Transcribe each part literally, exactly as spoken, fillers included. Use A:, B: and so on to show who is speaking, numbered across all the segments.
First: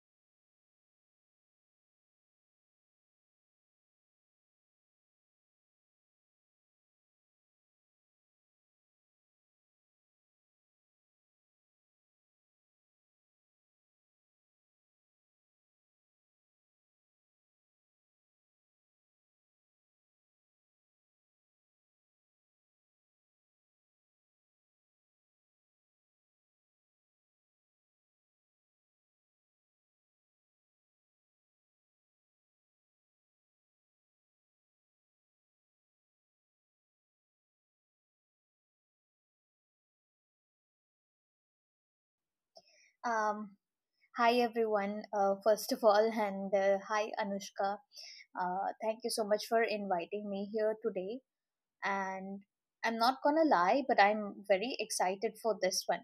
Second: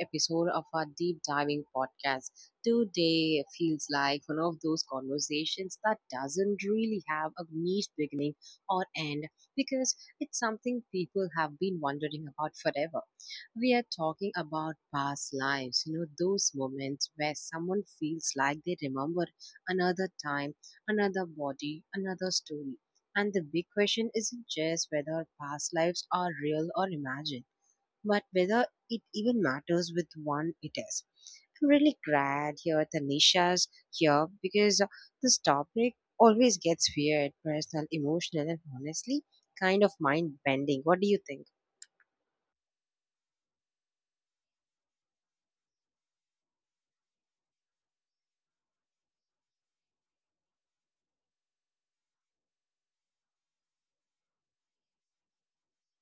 A: episode of our deep diving podcast. Today feels like one of those conversations that doesn't really have a neat beginning or end because it's something people have been wondering about forever. We are talking about past lives, you know, those moments where someone feels like they remember another time, another body, another story and the big question isn't just whether past lives are real or imagined, but whether it even matters with one it is. I'm really glad here Tanisha's here because uh, this topic always gets weird, personal, emotional, and honestly kind of mind bending. What do you think?
B: Um, Hi everyone. Uh, first of all, and uh, hi Anushka. Uh, thank you so much for inviting me here today. And I'm not gonna lie, but I'm very excited for this one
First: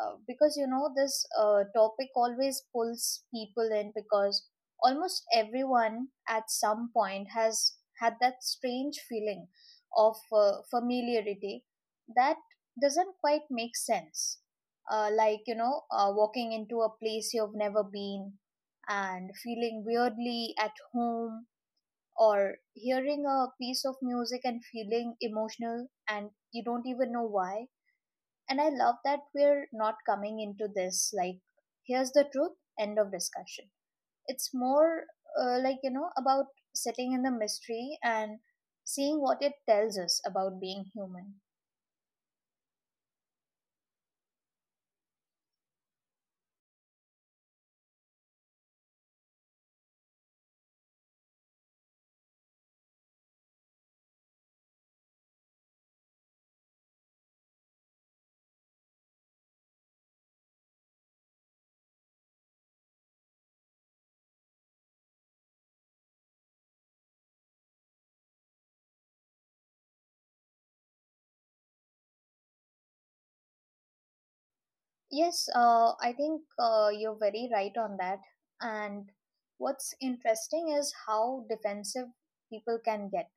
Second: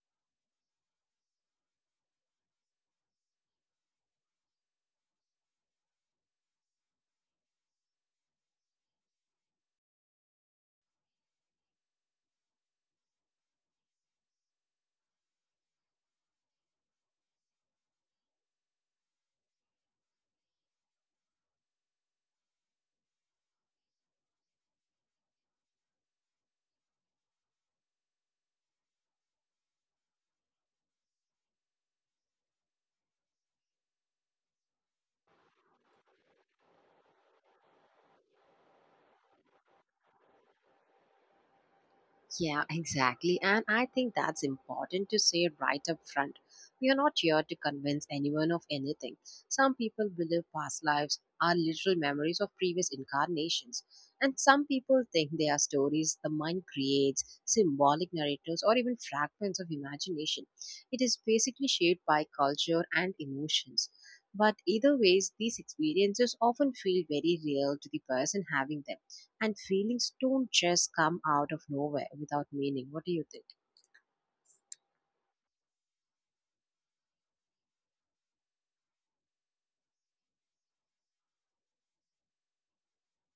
B: uh, because you know this uh, topic always pulls people in because almost everyone at some point has had that strange feeling of uh, familiarity that doesn't quite make sense, uh, like you know uh, walking into a place you've never been and feeling weirdly at home, or hearing a piece of music and feeling emotional and you don't even know why. And I love that we're not coming into this like, here's the truth, end of discussion. It's more, uh, like, you know, about sitting in the mystery and seeing what it tells us about being human.
A: Yeah, exactly. And I think that's important to say right up front. We are not here to convince anyone of anything. Some people believe past lives are literal memories of previous incarnations. And some people think they are stories the mind creates, symbolic narratives, or even fragments of imagination. It is basically shaped by culture and emotions. But either ways, these experiences often feel very real to the person having them and feelings don't just come out of nowhere without meaning. What do you think?
B: Yes, uh, I think uh, you're very right on that. And what's interesting is how defensive people can get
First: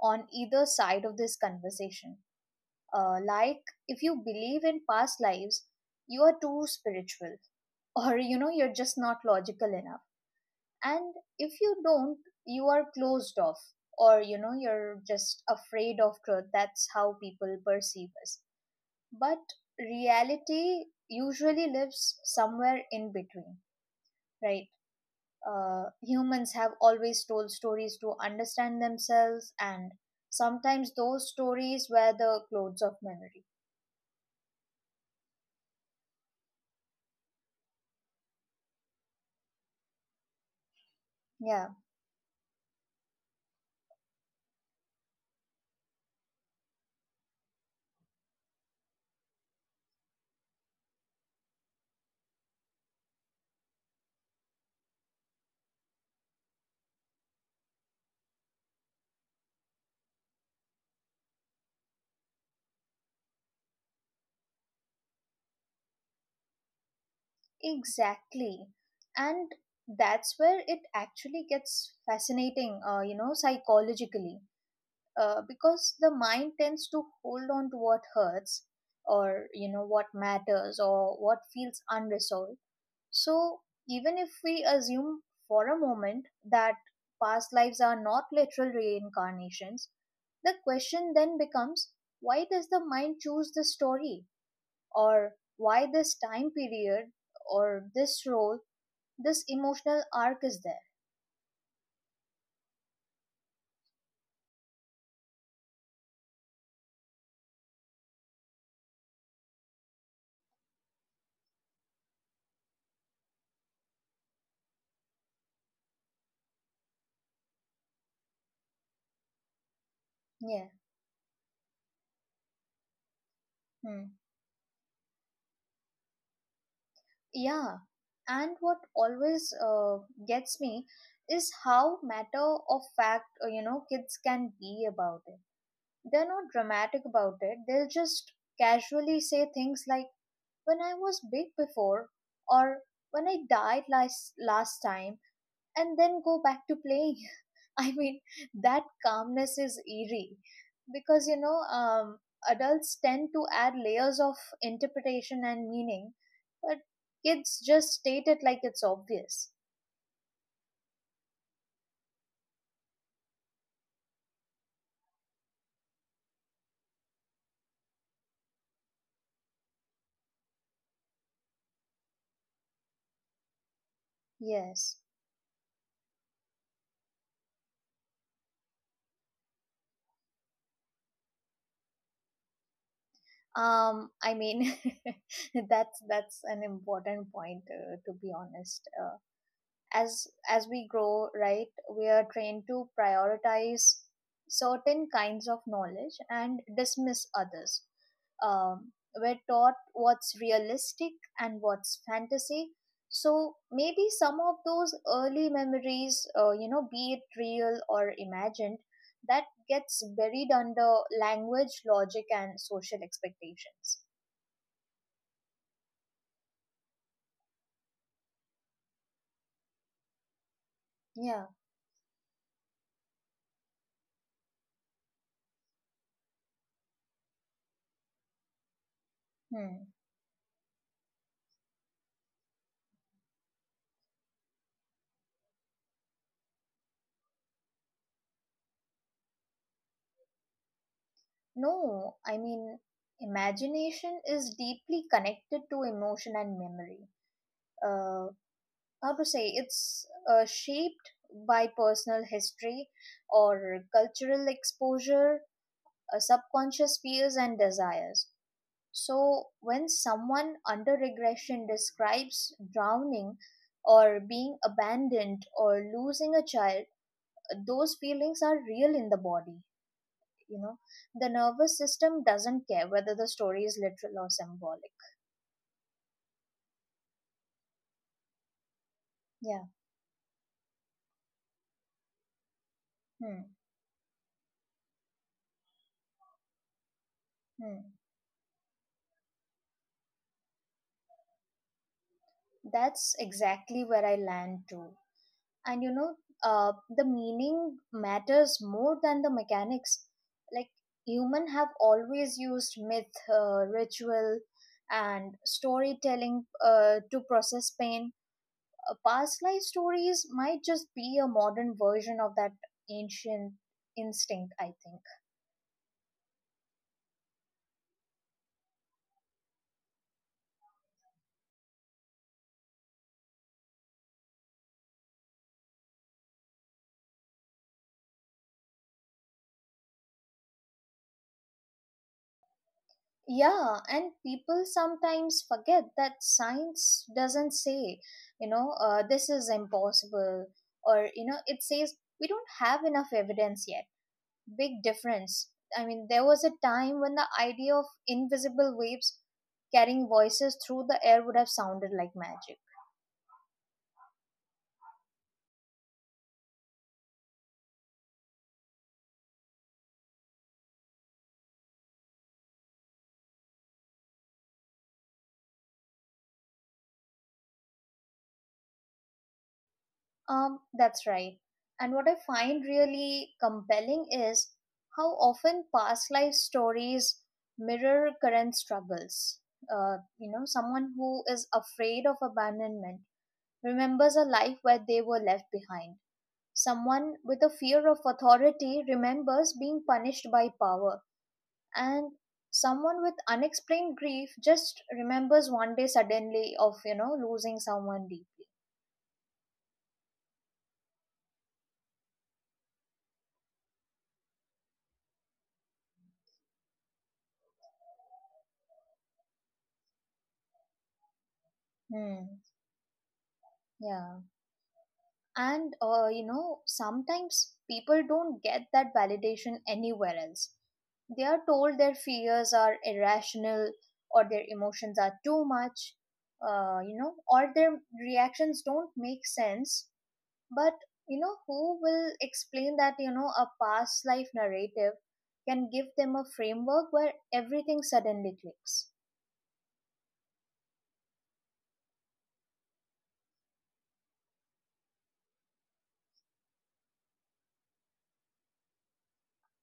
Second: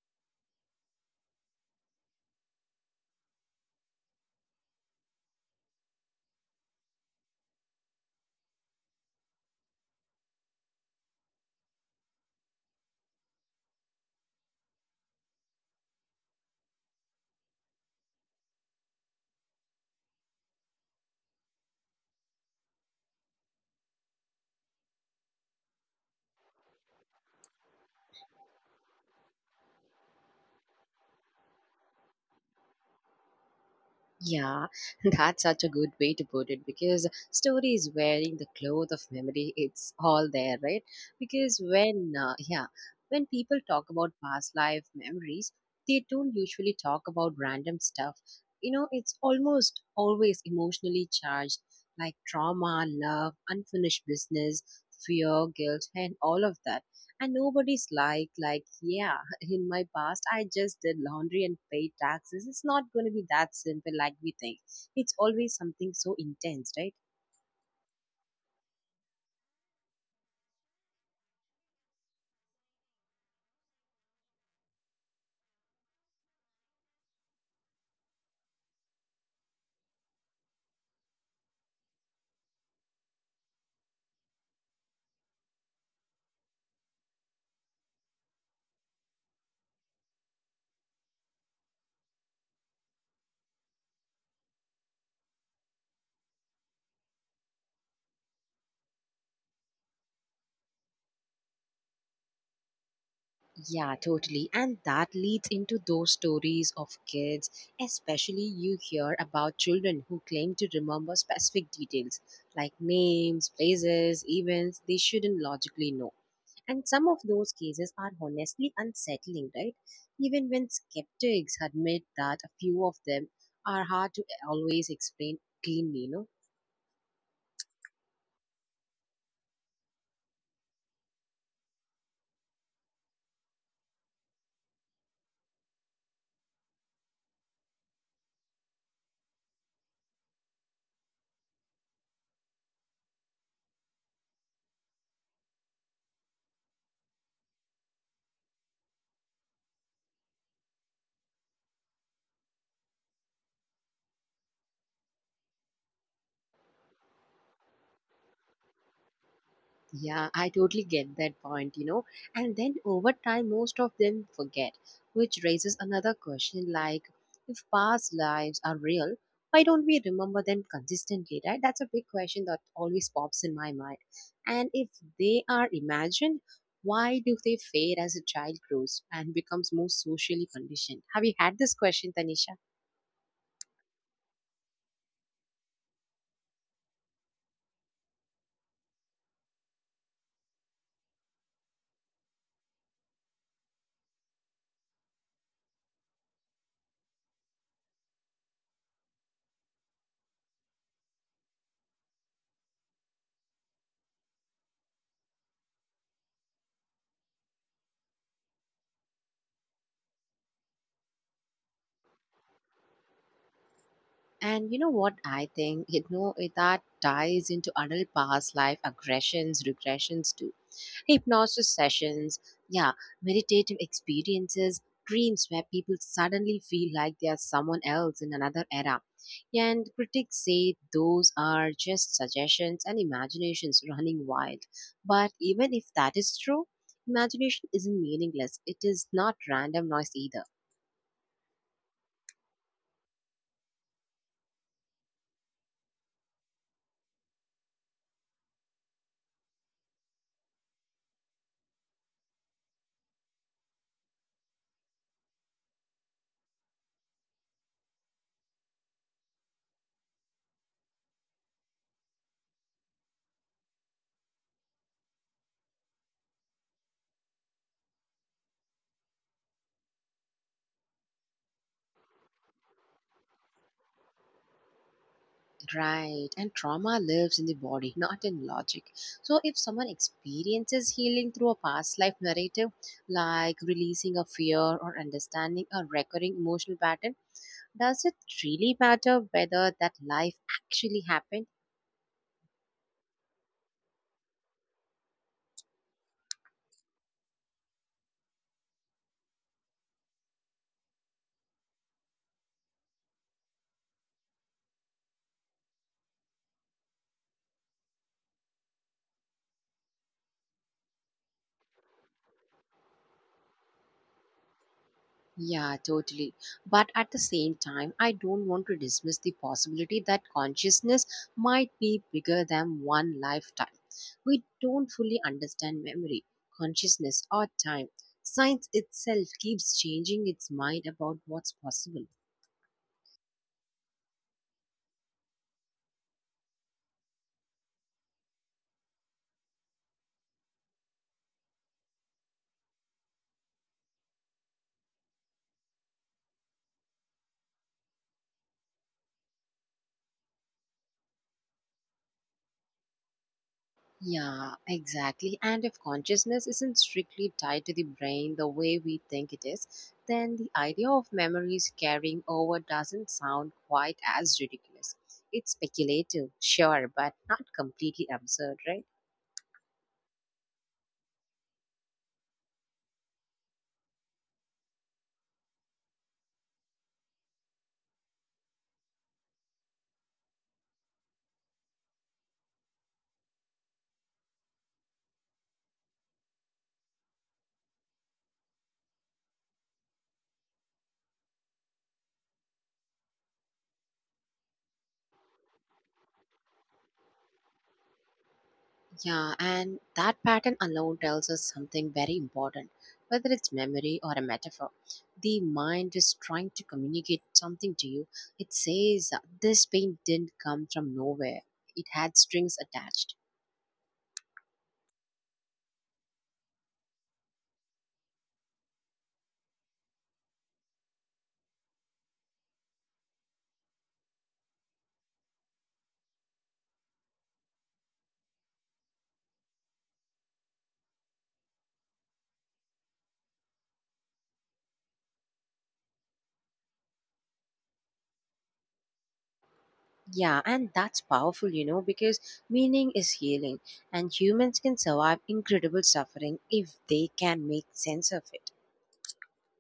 B: on either side of this conversation. Uh, like, if you believe in past lives, you are too spiritual, or you know you're just not logical enough. And if you don't, you are closed off, or you know you're just afraid of truth. That's how people perceive us. But reality usually lives somewhere in between, right? Uh, humans have always told stories to understand themselves, and sometimes those stories were the clothes of memory.
A: Yeah, that's such a good way to put it because story is wearing the cloth of memory. It's all there, right? Because
B: Yeah.
A: when, uh, yeah, when people talk about past life memories, they don't usually talk about random stuff. You know, it's almost always emotionally charged, like trauma, love, unfinished business, fear, guilt, and all of that. And nobody's like, like, yeah, in my past I just did laundry and paid taxes. It's not going to be that simple like we think. It's always something so intense, right?
B: Exactly. And that's where it actually gets fascinating, uh, you know, psychologically, uh, because the mind tends to hold on to what hurts, or, you know, what matters, or what feels unresolved. So even if we assume for a moment that past lives are not literal reincarnations, the question then becomes, why does the mind choose this story, or why this time period, or this role? This emotional arc is there.
A: Yeah, totally. And that leads into those stories of kids, especially you hear about children who claim to remember specific details like names, places, events they shouldn't logically know. And some of those cases are honestly unsettling, right? Even
B: Yeah.
A: when skeptics admit that a few of them are
B: Hmm.
A: hard to always explain cleanly, you know?
B: Yeah. And what always uh, gets me is how matter of fact, uh, you know, kids can be about it. They're not dramatic about it. They'll just casually say things like, when I was big before, or when I died last, last time, and then go back to playing. I mean, that calmness is eerie because you know, um, adults tend to add layers of interpretation and meaning, but kids just state it like it's obvious.
A: Yeah, I totally get that point, you know. And then over time, most of them forget, which raises another question like, if past lives are real, why don't we remember them consistently, right? That's a big question that always pops in my mind. And if
B: Yes.
A: they are imagined, why do they fade as a child grows and becomes more socially conditioned? Have you had this question, Tanisha?
B: Um, I mean, that's that's an important point, uh, to be honest. Uh, as as we grow, right, we are trained to prioritize certain kinds of knowledge and dismiss others. Um, we're taught what's realistic and what's fantasy. So maybe some of those early memories, uh, you know, be it real or imagined, that gets buried under language, logic, and social expectations.
A: And you know what I think? You know, it- that ties into adult past life aggressions, regressions too,
B: Yeah.
A: hypnosis sessions, yeah, meditative experiences, dreams where people suddenly feel like they are someone else in another era.
B: Hmm.
A: And critics say those are just suggestions and imaginations running wild. But even if that is true, imagination isn't meaningless. It is not random noise either.
B: No, I mean, imagination is deeply connected to emotion and memory. Uh, how to say, it's uh, shaped by personal history, or cultural exposure, uh, subconscious fears and desires. So when someone under regression describes drowning, or being abandoned, or losing a child, those feelings are real in the body. You know the nervous system doesn't care whether the story is literal or symbolic.
A: Right. And trauma lives in the body, not in logic. So if
B: Yeah.
A: someone experiences healing through a past life narrative,
B: Hmm.
A: like releasing a fear or understanding a recurring emotional pattern,
B: Hmm.
A: does it really matter whether that life actually happened?
B: That's exactly where I land too. And you know uh, the meaning matters more than the mechanics. Like, human have always used myth, uh, ritual, and storytelling, uh, to process pain. Uh, past life stories might just be a modern version of that ancient instinct, I think.
A: Yeah, totally. But at the same time, I don't want to dismiss the possibility that consciousness might be bigger than one lifetime. We don't fully understand memory, consciousness, or time. Science itself keeps changing its mind about what's possible.
B: Yeah, and people sometimes forget that science doesn't say, you know uh, this is impossible. Or you know it says, we don't have enough evidence yet. Big difference. I mean, there was a time when the idea of invisible waves carrying voices through the air would have sounded like magic.
A: Yeah, exactly. And if consciousness isn't strictly tied to the brain the way we think it is, then the idea of memories carrying over doesn't sound quite as ridiculous. It's speculative, sure, but not completely absurd, right?
B: Um, that's right. And what I find really compelling is how often past life stories mirror current struggles. Uh, you know, someone who is afraid of abandonment remembers a life where they were left behind. Someone with a fear of authority remembers being punished by power. And someone with unexplained grief just remembers one day suddenly of, you know, losing someone deeply.
A: Yeah, and that pattern alone tells us something very important. Whether it's memory or a metaphor, the mind is trying to communicate something to you. It says, this pain didn't come from nowhere, it had
B: Hmm.
A: strings attached.
B: Yeah. And uh, you know sometimes people don't get that validation anywhere else. They are told their fears are irrational, or their emotions are too much, uh, you know or their reactions don't make sense. But you know who will explain that? You know a past life narrative can give them a framework where everything suddenly clicks.
A: Yeah, and that's powerful, you know, because meaning is healing, and humans can survive incredible suffering if they can make sense of it.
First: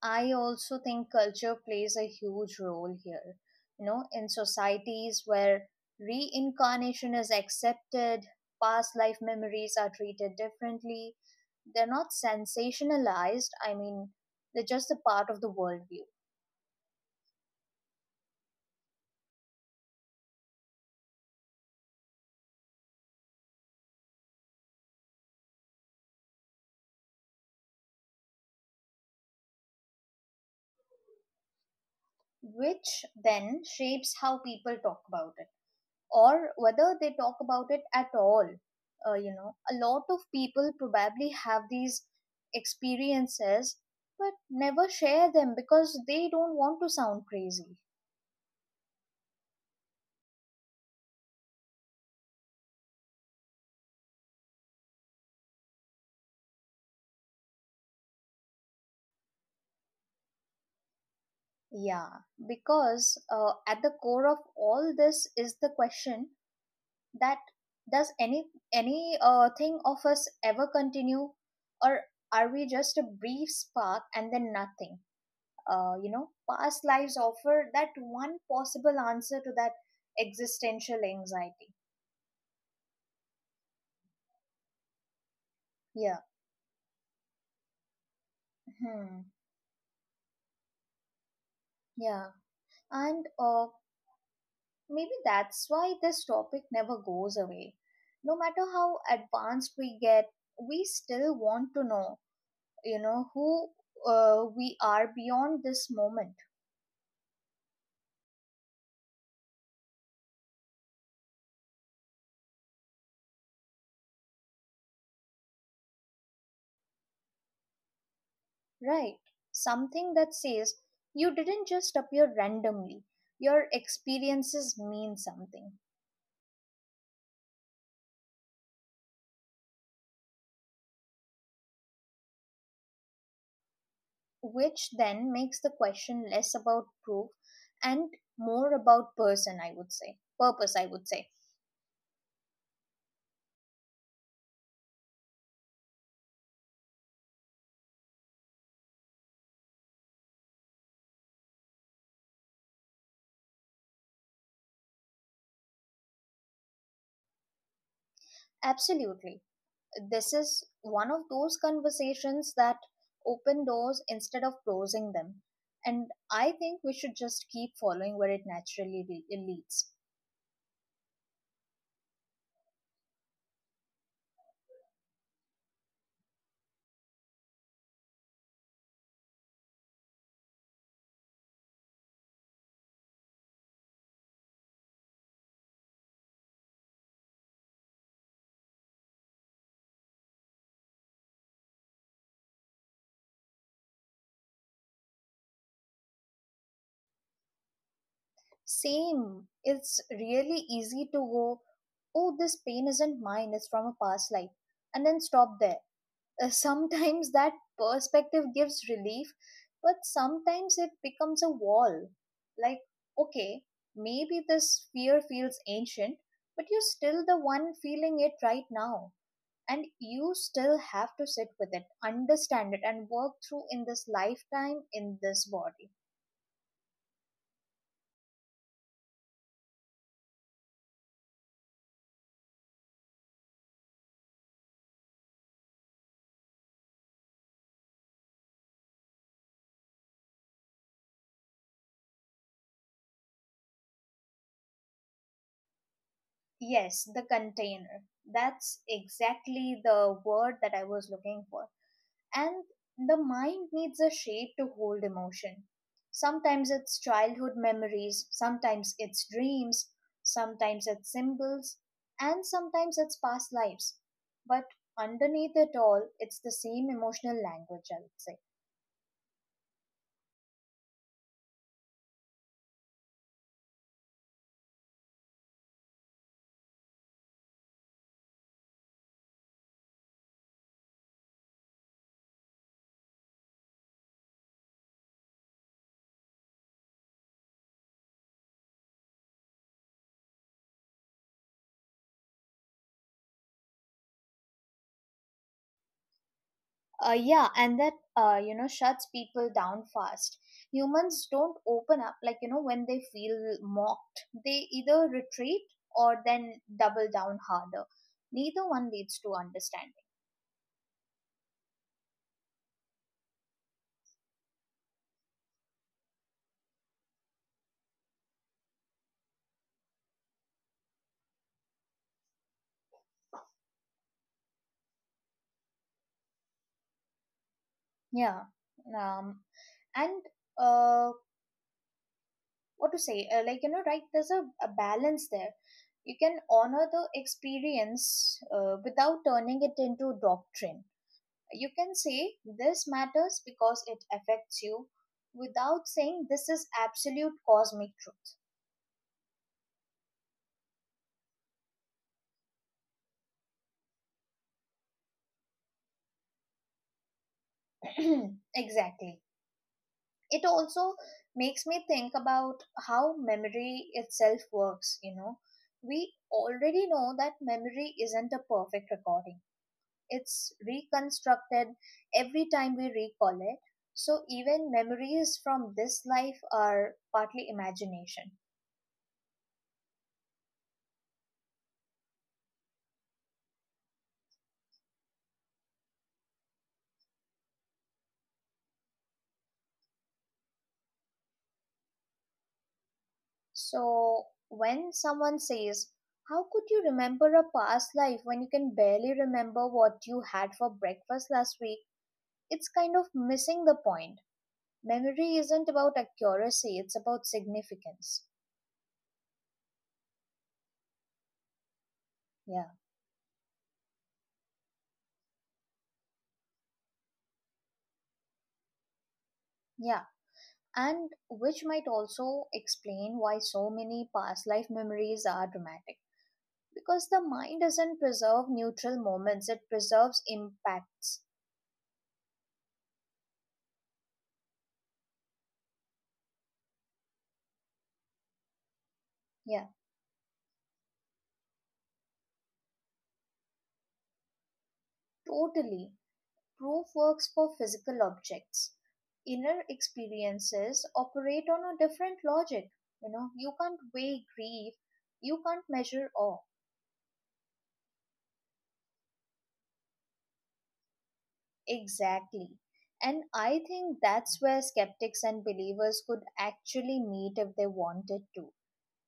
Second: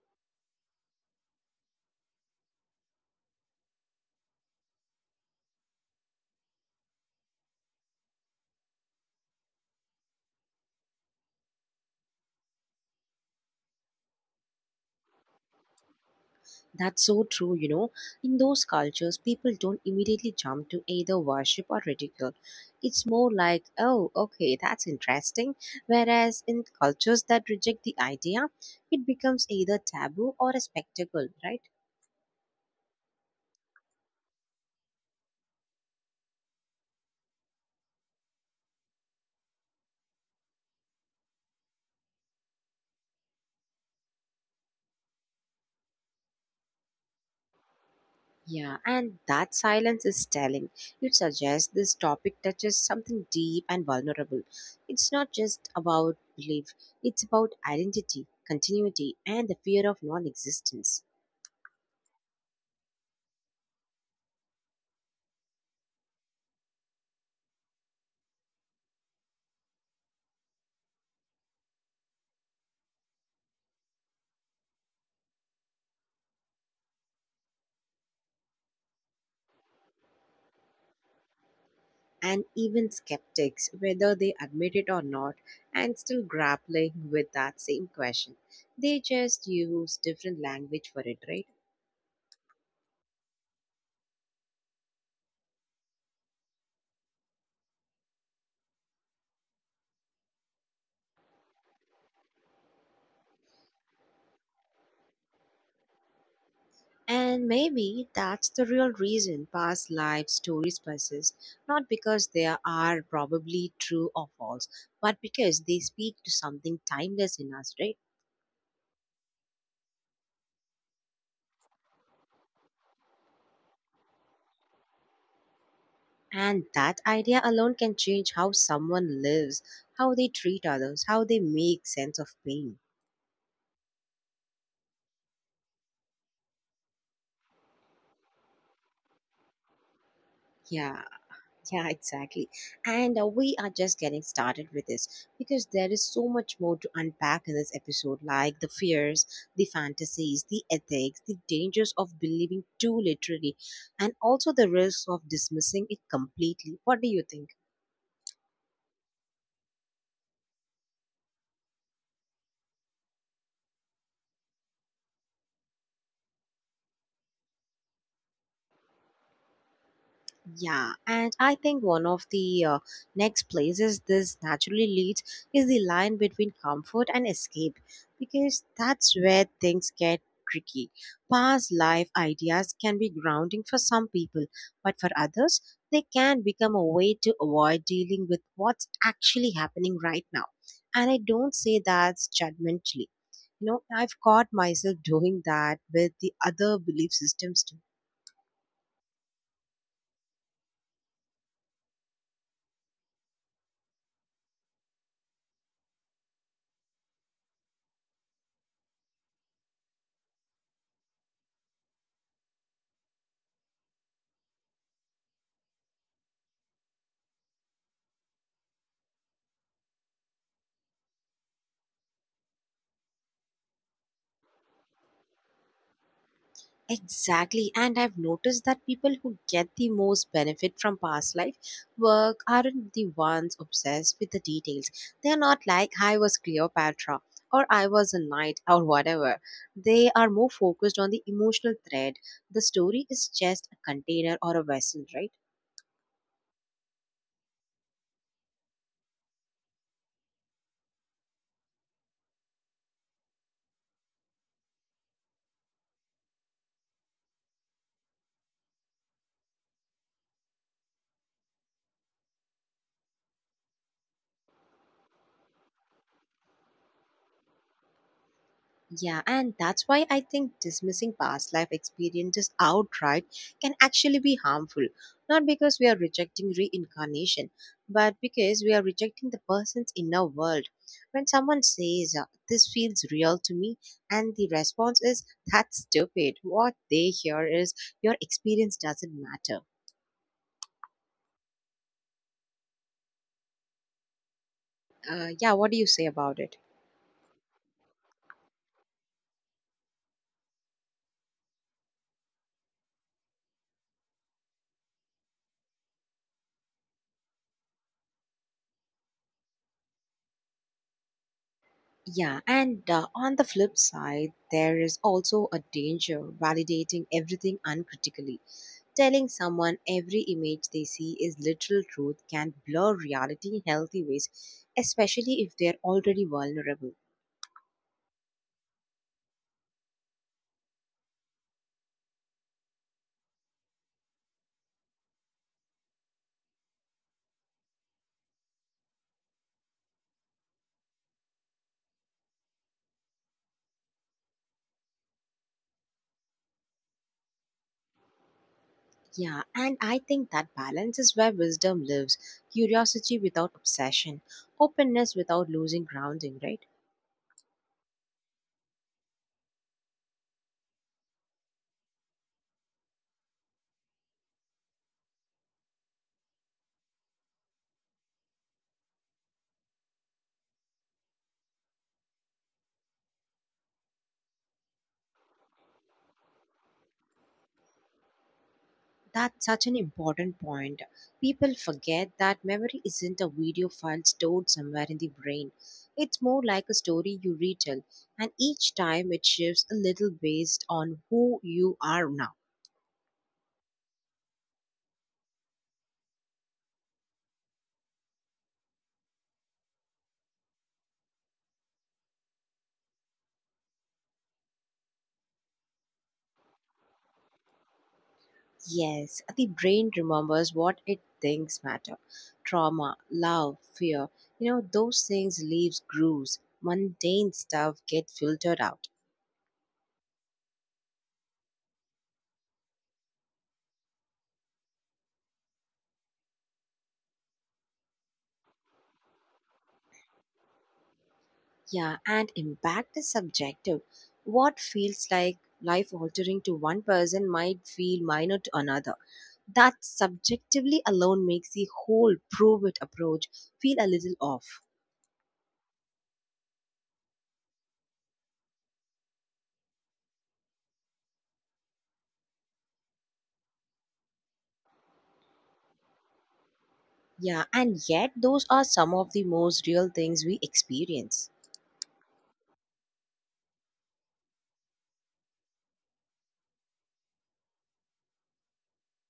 B: I also think culture plays a huge role here. You know, in societies where reincarnation is accepted, past life memories are treated differently. They're not sensationalized, I mean, they're just a part of the worldview,
A: That's so true, you know. In those cultures, people don't immediately jump to either worship or ridicule. It's more like, oh, okay, that's interesting. Whereas in cultures that reject the idea, it becomes either taboo or a spectacle, right?
B: which then shapes how people talk about it, or whether they talk about it at all. Uh, you know, a lot of people probably have these experiences but never share them because they don't want to sound crazy.
A: Yeah, and that silence is telling. It suggests this topic touches something deep and vulnerable. It's not just about belief, it's about identity, continuity, and the fear of non existence.
B: Yeah, because uh, at the core of all this is the question that, does any any uh, thing of us ever continue, or are we just a brief spark and then nothing? uh, you know past lives offer that one possible answer to that existential anxiety.
A: And even skeptics, whether they admit it or not, and
B: Yeah.
A: still grappling with that same question. They
B: Hmm.
A: just use different language for it, right?
B: Yeah. And uh, maybe that's why this topic never goes away. No matter how advanced we get, we still want to know, you know who uh, we are beyond this moment.
A: And maybe that's the real reason past life stories persist, not because they are probably true or false, but because they speak to something timeless in us, right?
B: Right, something that says, you didn't just appear randomly, your experiences mean something,
A: And that idea alone can change how someone lives, how they treat others, how they make sense of pain.
B: which then makes the question less about proof and more about person, I would say, purpose, I
A: Yeah.
B: would say.
A: Yeah, exactly. And uh, we are just getting started with this because there is so much more to unpack in this episode like the fears, the fantasies, the ethics, the dangers of believing too literally, and also the risks of dismissing it completely. What do you think?
B: Absolutely. This is one of those conversations that open doors instead of closing them. And I think we should just keep following where it naturally le- leads.
A: Yeah, and I think one of the uh, next places this naturally leads is the line between comfort and escape, because that's where things get tricky. Past life ideas can be grounding for some people, but for others, they can become a way to avoid dealing with what's actually happening right now. And I don't say that judgmentally. You know, I've caught myself doing that with the other belief systems too.
B: Same. It's really easy to go, oh, this pain isn't mine, it's from a past life, and then stop there. Uh, sometimes that perspective gives relief, but sometimes it becomes a wall. Like, okay, maybe this fear feels ancient, but you're still the one feeling it right now. And you still have to sit with it, understand it, and work through in this lifetime, in this body.
A: Exactly. And I've noticed that people who get the most benefit from past life work aren't the ones obsessed with the details. They're not like, I was Cleopatra or I was a knight or whatever. They are more focused on the emotional thread. The story is just a container or a vessel, right?
B: Yes, the container. That's exactly the word that I was looking for. And the mind needs a shape to hold emotion. Sometimes it's childhood memories, sometimes it's dreams, sometimes it's symbols, and sometimes it's past lives. But underneath it all, it's the same emotional language, I would say.
A: Yeah, and that's why I think dismissing past life experiences outright can actually be harmful. Not because we are rejecting reincarnation, but because we are rejecting the person's inner world. When someone says, uh, this feels real to me, and the response is, that's stupid, what they hear is, your experience doesn't matter. Uh, yeah, what do you say about it?
B: Uh, yeah, and that, uh, you know, shuts people down fast. Humans don't open up, like, you know, when they feel mocked. They either retreat or then double down harder. Neither one leads to understanding.
A: Yeah, and uh, on the flip side, there is also a danger validating everything uncritically. Telling someone every image they see is literal truth can blur reality in healthy ways, especially if they're already vulnerable.
B: Yeah. Um, and uh, what to say? Uh, like, you know, right, there's a, a balance there. You can honor the experience uh, without turning it into doctrine. You can say this matters because it affects you, without saying this is absolute cosmic
A: Yeah, and I think that balance is where wisdom lives, curiosity without obsession, openness without losing grounding, right?
B: truth. Exactly. It also makes me think about how memory itself works, you know. We already know that memory isn't a perfect recording, it's reconstructed every time we recall it. So even memories from this life are partly imagination.
A: That's such an important point. People forget that memory isn't a video file stored somewhere in the brain. It's more like a story you retell, and each time it shifts a little based on who you are now.
B: So when someone says, how could you remember a past life when you can barely remember what you had for breakfast last week? It's kind of missing the point. Memory isn't about accuracy, it's about significance.
A: Yes, the brain remembers what it thinks matter.
B: Yeah.
A: Trauma, love, fear, you know, those things leaves grooves. Mundane stuff get filtered out.
B: Yeah. And which might also explain why so many past life memories are dramatic, because the mind doesn't preserve neutral moments, it preserves impacts.
A: Yeah, and impact is subjective. What feels like life altering to one person might feel minor to another.
B: Yeah,
A: That subjectively alone makes the whole prove it approach feel a little off.
B: totally. Proof works for physical objects. Inner experiences operate on a different logic. You know, you can't weigh grief, you can't measure awe.
A: Yeah, and yet those are some of the most real things we experience.
B: Exactly. And I think that's where skeptics and believers could actually meet if they wanted to.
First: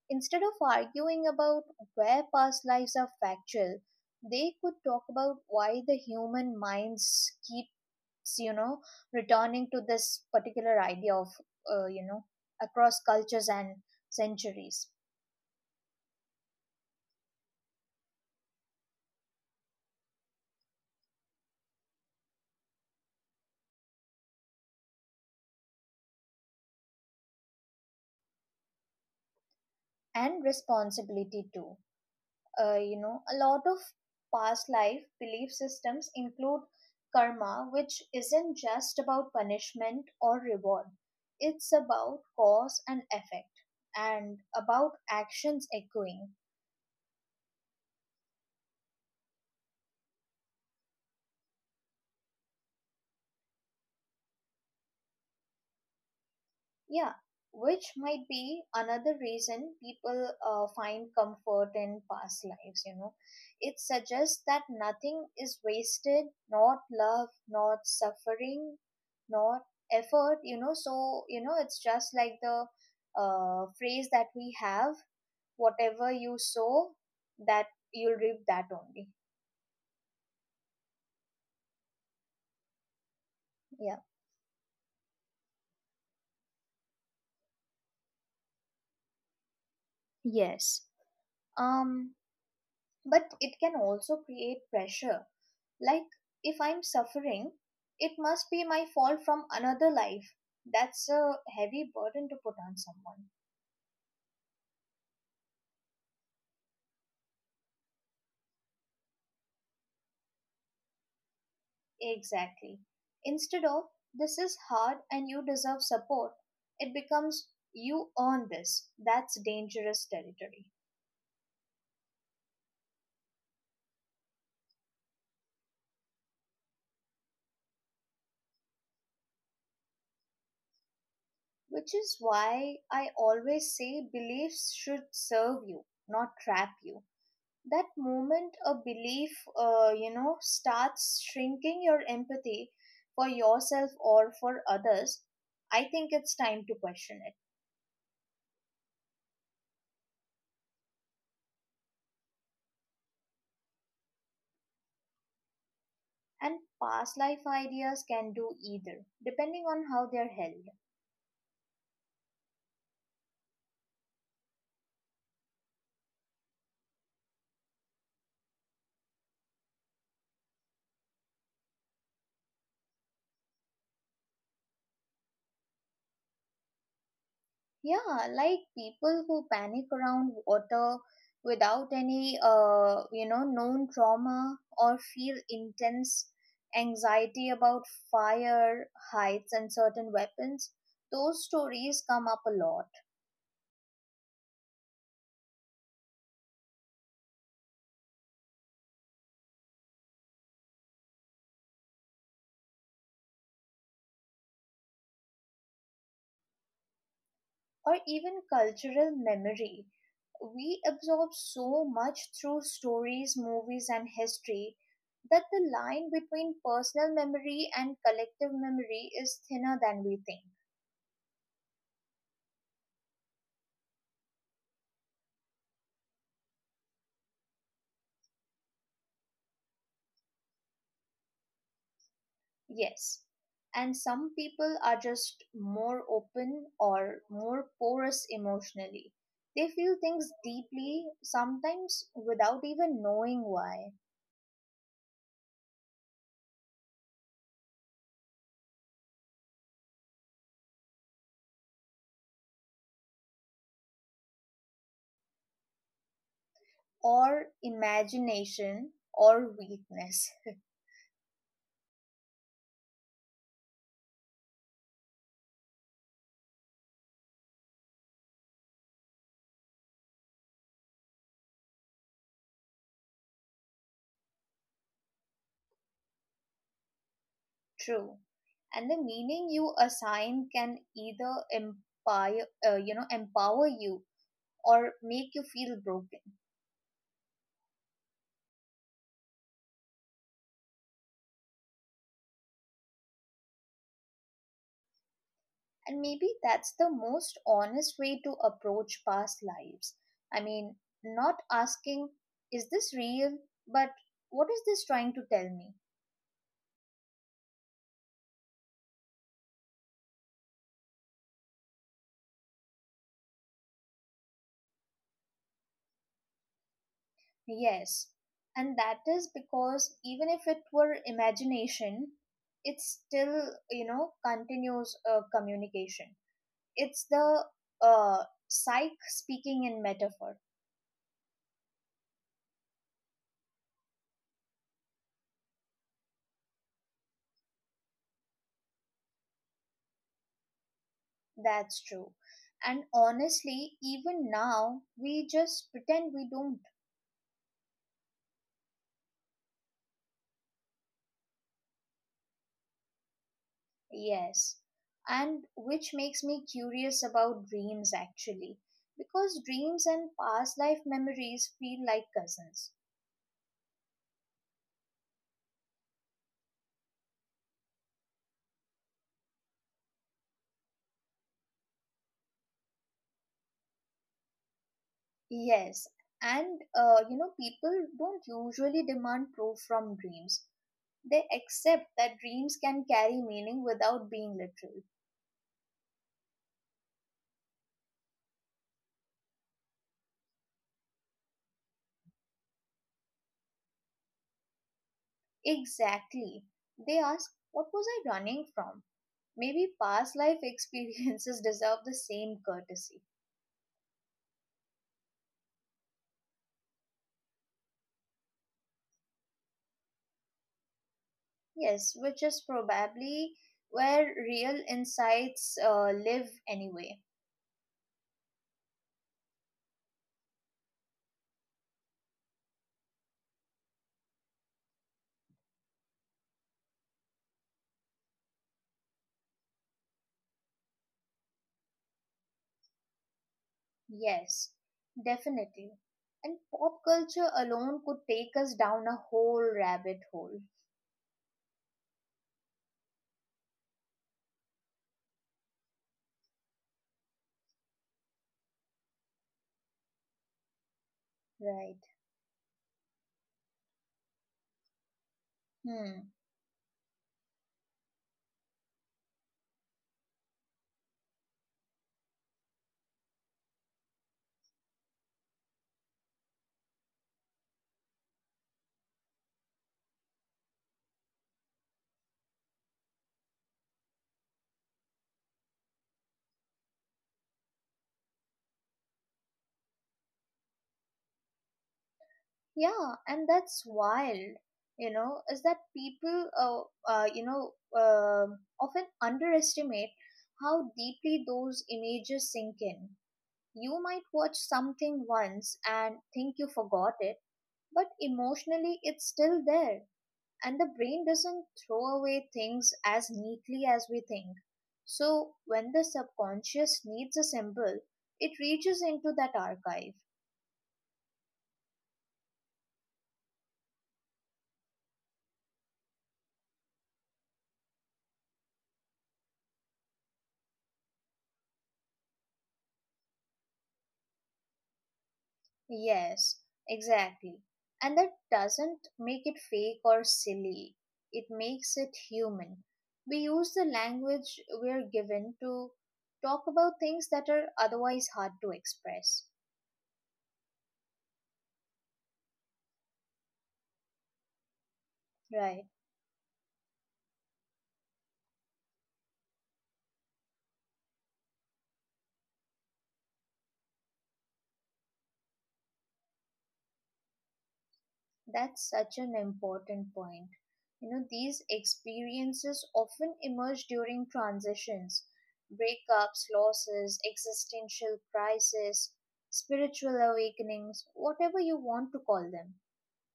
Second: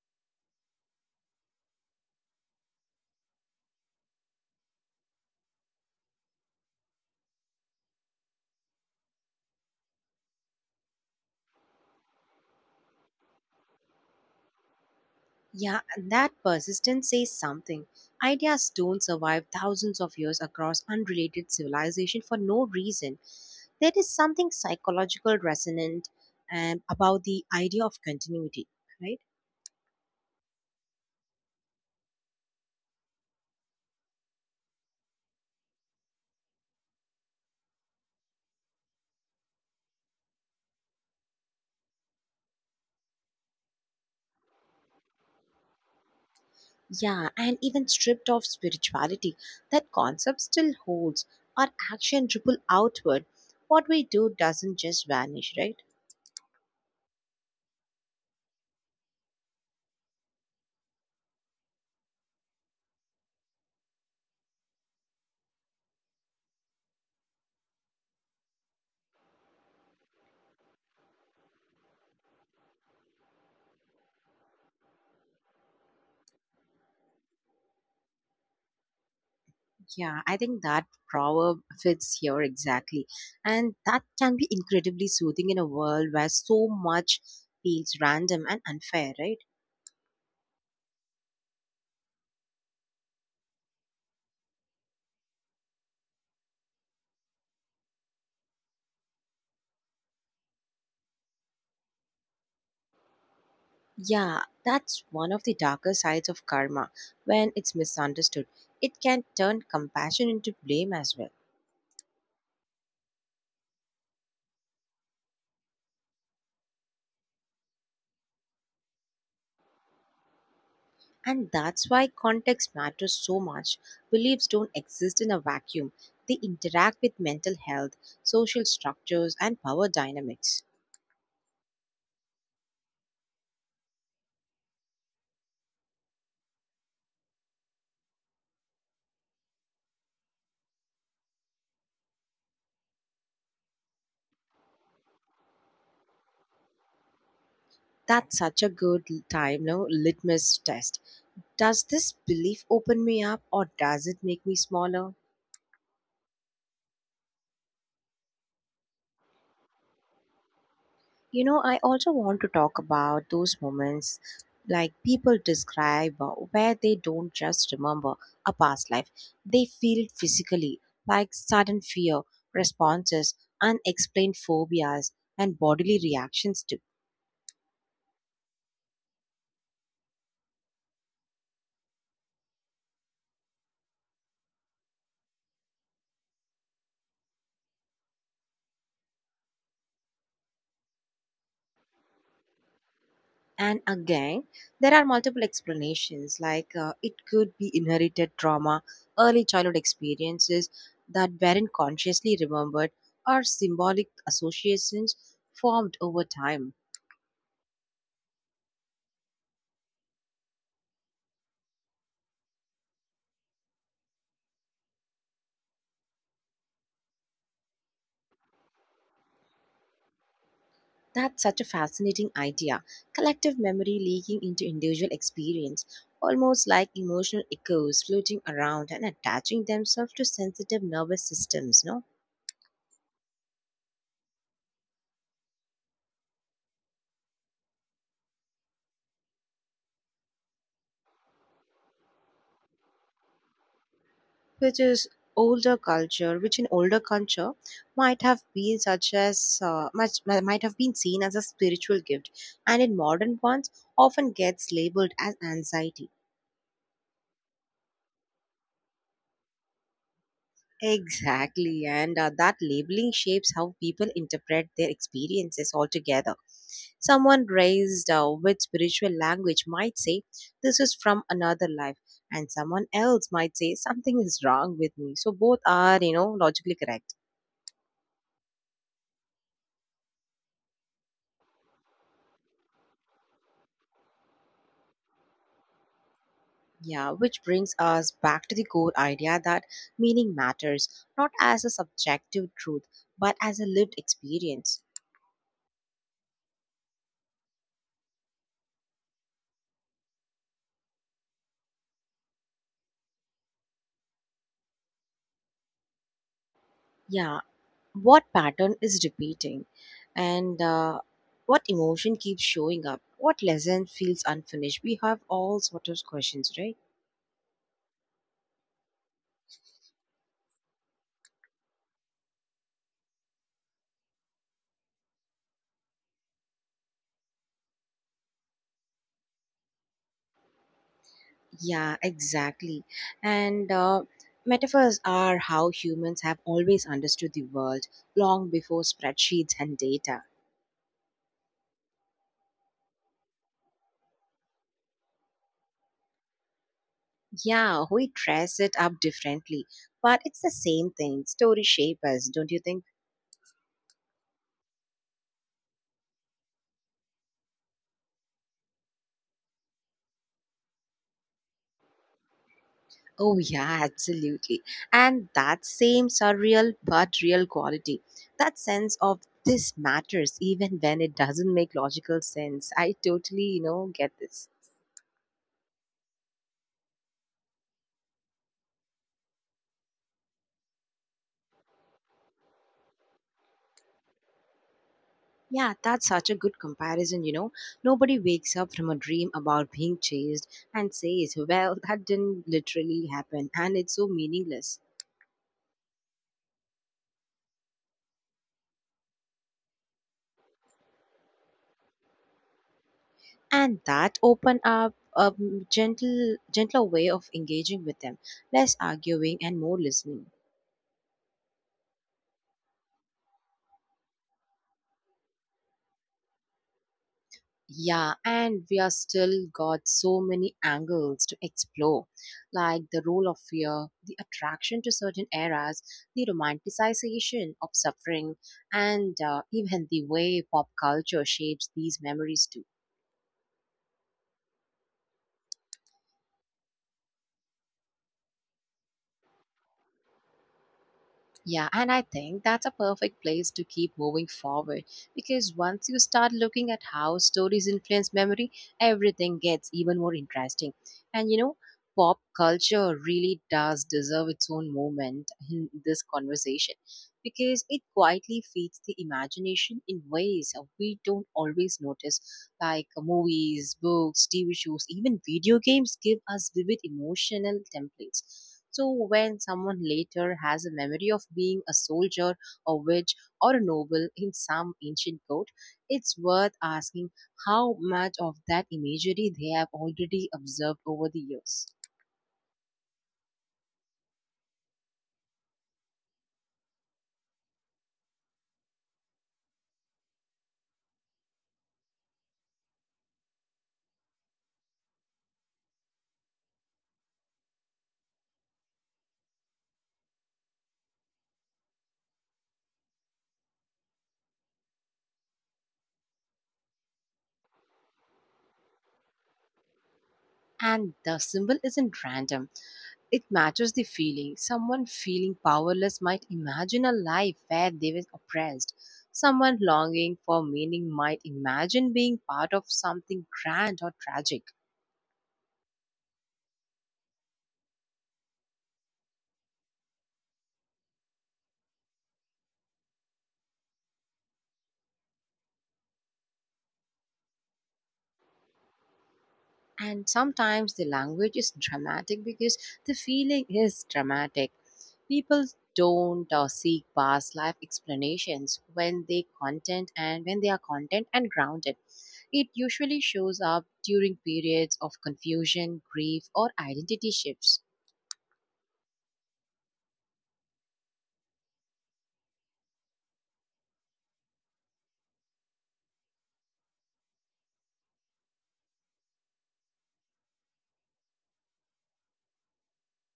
B: Instead of arguing about where past lives are factual, they could talk about why the human minds keeps, you know, returning to this particular idea of, uh, you know, across cultures and centuries,
A: Yeah, and that persistence says something. Ideas don't survive thousands of years across unrelated civilization for no reason. There is something psychological resonant and about the idea of continuity, right?
B: and responsibility too. uh, you know a lot of past life belief systems include karma, which isn't just about punishment or reward, it's about cause and effect, and about actions echoing.
A: Yeah, and even stripped of spirituality, that concept still holds. Our action ripple outward. What we do doesn't just vanish, right?
B: Yeah, which might be another reason people uh, find comfort in past lives, you know. It suggests that nothing is wasted, not love, not suffering, not effort, you know. So, you know, it's just like the uh, phrase that we have, whatever you sow, that you'll reap that only.
A: Yeah, I think that proverb fits here exactly.
B: Yeah.
A: And that can be incredibly soothing in a world where so much feels random and unfair, right?
B: Yes. Um, but it can also create pressure. Like, if I'm suffering, it must be my fault from another life. That's a heavy burden to put on someone.
A: Yeah, that's one of the darker sides of karma when it's misunderstood. It can turn compassion into blame as well.
B: Exactly. Instead of, this is hard and you deserve support, it becomes, you earn this. That's dangerous territory.
A: And that's why context matters so much. Beliefs don't exist in a vacuum, they interact with mental health, social structures, and power dynamics.
B: Which is why I always say, beliefs should serve you, not trap you. That moment a belief uh, you know starts shrinking your empathy for yourself or for others, I think it's time to question it.
A: That's such a good time, no? Litmus test. Does this belief open me up or does it make me smaller?
B: And past life ideas can do either, depending on how they're held.
A: You know, I also want to talk about those moments like people describe uh, where they don't just remember a past life, they feel it physically, like sudden fear, responses, unexplained phobias, and bodily reactions too.
B: Yeah, like people who panic around water without any uh, you know known trauma, or feel intense anxiety about fire, heights, and certain weapons. Those stories come up a lot.
A: And again, there are multiple explanations like uh, it could be inherited trauma, early childhood experiences that weren't consciously remembered, or symbolic associations formed over time.
B: Or even cultural memory. We absorb so much through stories, movies, and history that the line between personal memory and collective memory is thinner than we think.
A: That's such a fascinating idea. Collective memory leaking into individual experience, almost like emotional echoes floating around and attaching themselves to sensitive nervous systems, no?
B: Yes. And some people are just more open or more porous emotionally. They feel things deeply, sometimes without even knowing why,
A: Which is older culture, which in older culture might have been such as uh, much mi- might have been seen as a spiritual gift, and in modern ones often gets labeled as anxiety.
B: or imagination or weakness.
A: Exactly, and uh, that labeling shapes how people interpret their experiences altogether. Someone raised uh, with spiritual language might say, this is from another life, and someone else might say, something is wrong with me. So, both are, you know, logically correct.
B: True. And the meaning you assign can either empire, uh, you know, empower you or make you feel broken.
A: Yeah, which brings us back to the core idea that meaning matters, not as a subjective truth, but as a lived experience.
B: And maybe that's the most honest way to approach past lives. I mean, Not asking, is this real? But what is this trying to tell me?
A: Yeah, what pattern is repeating? And uh, What emotion keeps showing up? What lesson feels unfinished? We have all sort of questions, right?
B: Yes. And that is because even if it were imagination, it's still, you know, continuous uh, communication. It's the uh, psyche speaking in metaphor.
A: Yeah, exactly. And uh, Metaphors are how humans have always understood the world long before spreadsheets and data.
B: That's true. And honestly, even now, we just pretend we don't.
A: Yeah, we dress it up differently, but it's the same thing. Story shape us, don't you think?
B: Yes. And which makes me curious about dreams actually. Because dreams and past life memories feel like cousins.
A: Oh, yeah, absolutely. And that same surreal but real quality, that sense of this matters even when it doesn't make logical sense. I totally, you know, get this.
B: Yes. And, uh, you know, people don't usually demand proof from dreams. They accept that dreams can carry meaning without being literal.
A: Yeah, that's such a good comparison, you know. Nobody wakes up from a dream about being chased and says, well, that didn't literally happen, and it's so meaningless.
B: Exactly. They ask, what was I running from? Maybe past life experiences deserve the same courtesy.
A: And that open up a gentle gentler way of engaging with them, less arguing and more listening.
B: Yes, which is probably where real insights uh, live anyway.
A: Yeah, and we are still got so many angles to explore, like the role of fear, the attraction to certain eras, the romanticization of suffering, and uh, even the way pop culture shapes these memories too.
B: Yes, definitely. And pop culture alone could take us down a whole rabbit hole.
A: Yeah, and I think that's a perfect place to keep moving forward, because once you start looking at how stories influence memory, everything gets even more interesting. And you know,
B: Right.
A: pop culture really does deserve its own moment in this
B: Hmm.
A: conversation, because it quietly feeds the imagination in ways we don't always notice. Like movies, books, T V shows, even video games give us vivid emotional templates. So, when someone later has a memory of being a soldier, a witch, or a noble in some ancient court, it's worth asking how much of that imagery they have already observed over the years.
B: Yeah, and that's wild, you know, is that people, uh, uh, you know, um often underestimate how deeply those images sink in. You might watch something once and think you forgot it, but emotionally it's still there, and the brain doesn't throw away things as neatly as we think. So, when the subconscious needs a symbol, it reaches into that archive.
A: And the symbol isn't random. It matches the feeling. Someone feeling powerless might imagine a life where they were oppressed. Someone longing for meaning might imagine being part of something grand or tragic.
B: Yes, exactly. And that doesn't make it fake or silly. It makes it human. We use the language we're given to talk about things that are otherwise hard to express.
A: And sometimes the language is dramatic because the feeling is dramatic. People
B: Right.
A: don't uh, seek past life explanations when they content and when they are content and grounded. It usually shows up during periods of confusion, grief, or identity shifts.
B: That's such an important point. You know, these experiences often emerge during transitions: breakups, losses, existential crisis, spiritual awakenings, whatever you want to call them.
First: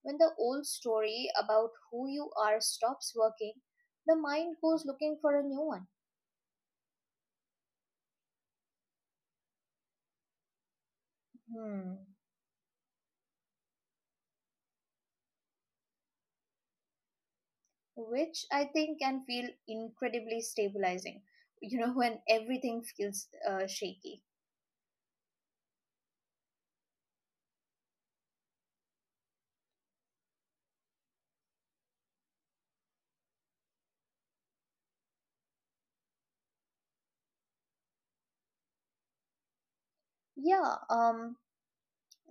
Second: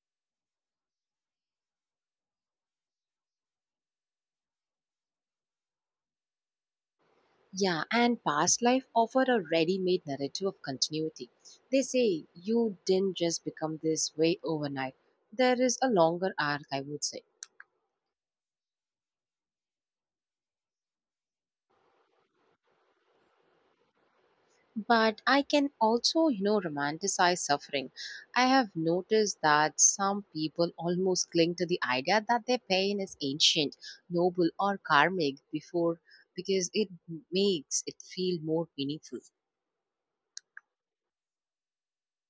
B: When the old story about who you are stops working, the mind goes looking for a new one.
A: Yeah, and past life offer a ready-made narrative of continuity. They
B: Hmm.
A: say you didn't just become this way overnight. There is a longer arc, I would say.
B: Which I think can feel incredibly stabilizing, you know, when everything feels uh, shaky.
A: But I can also, you know, romanticize suffering. I have noticed that some people almost cling to the idea that their pain is ancient, noble, or karmic before because it makes it feel more meaningful.
B: Yeah, um,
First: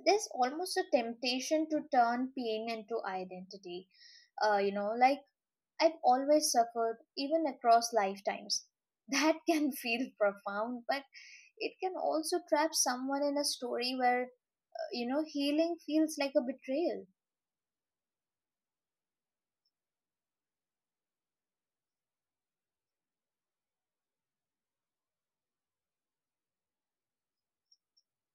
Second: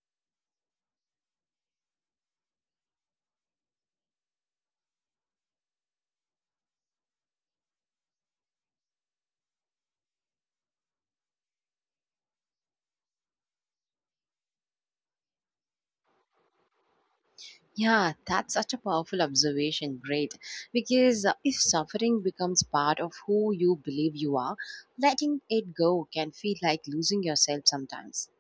B: there's almost a temptation to turn pain into identity. Uh, you know, like, I've always suffered, even across lifetimes. That can feel profound, but it can also trap someone in a story where, you know, healing feels like a betrayal.
A: Yeah, that's such a powerful observation, great. Because uh, if suffering becomes part of who you believe you are, letting it go can feel like losing yourself sometimes.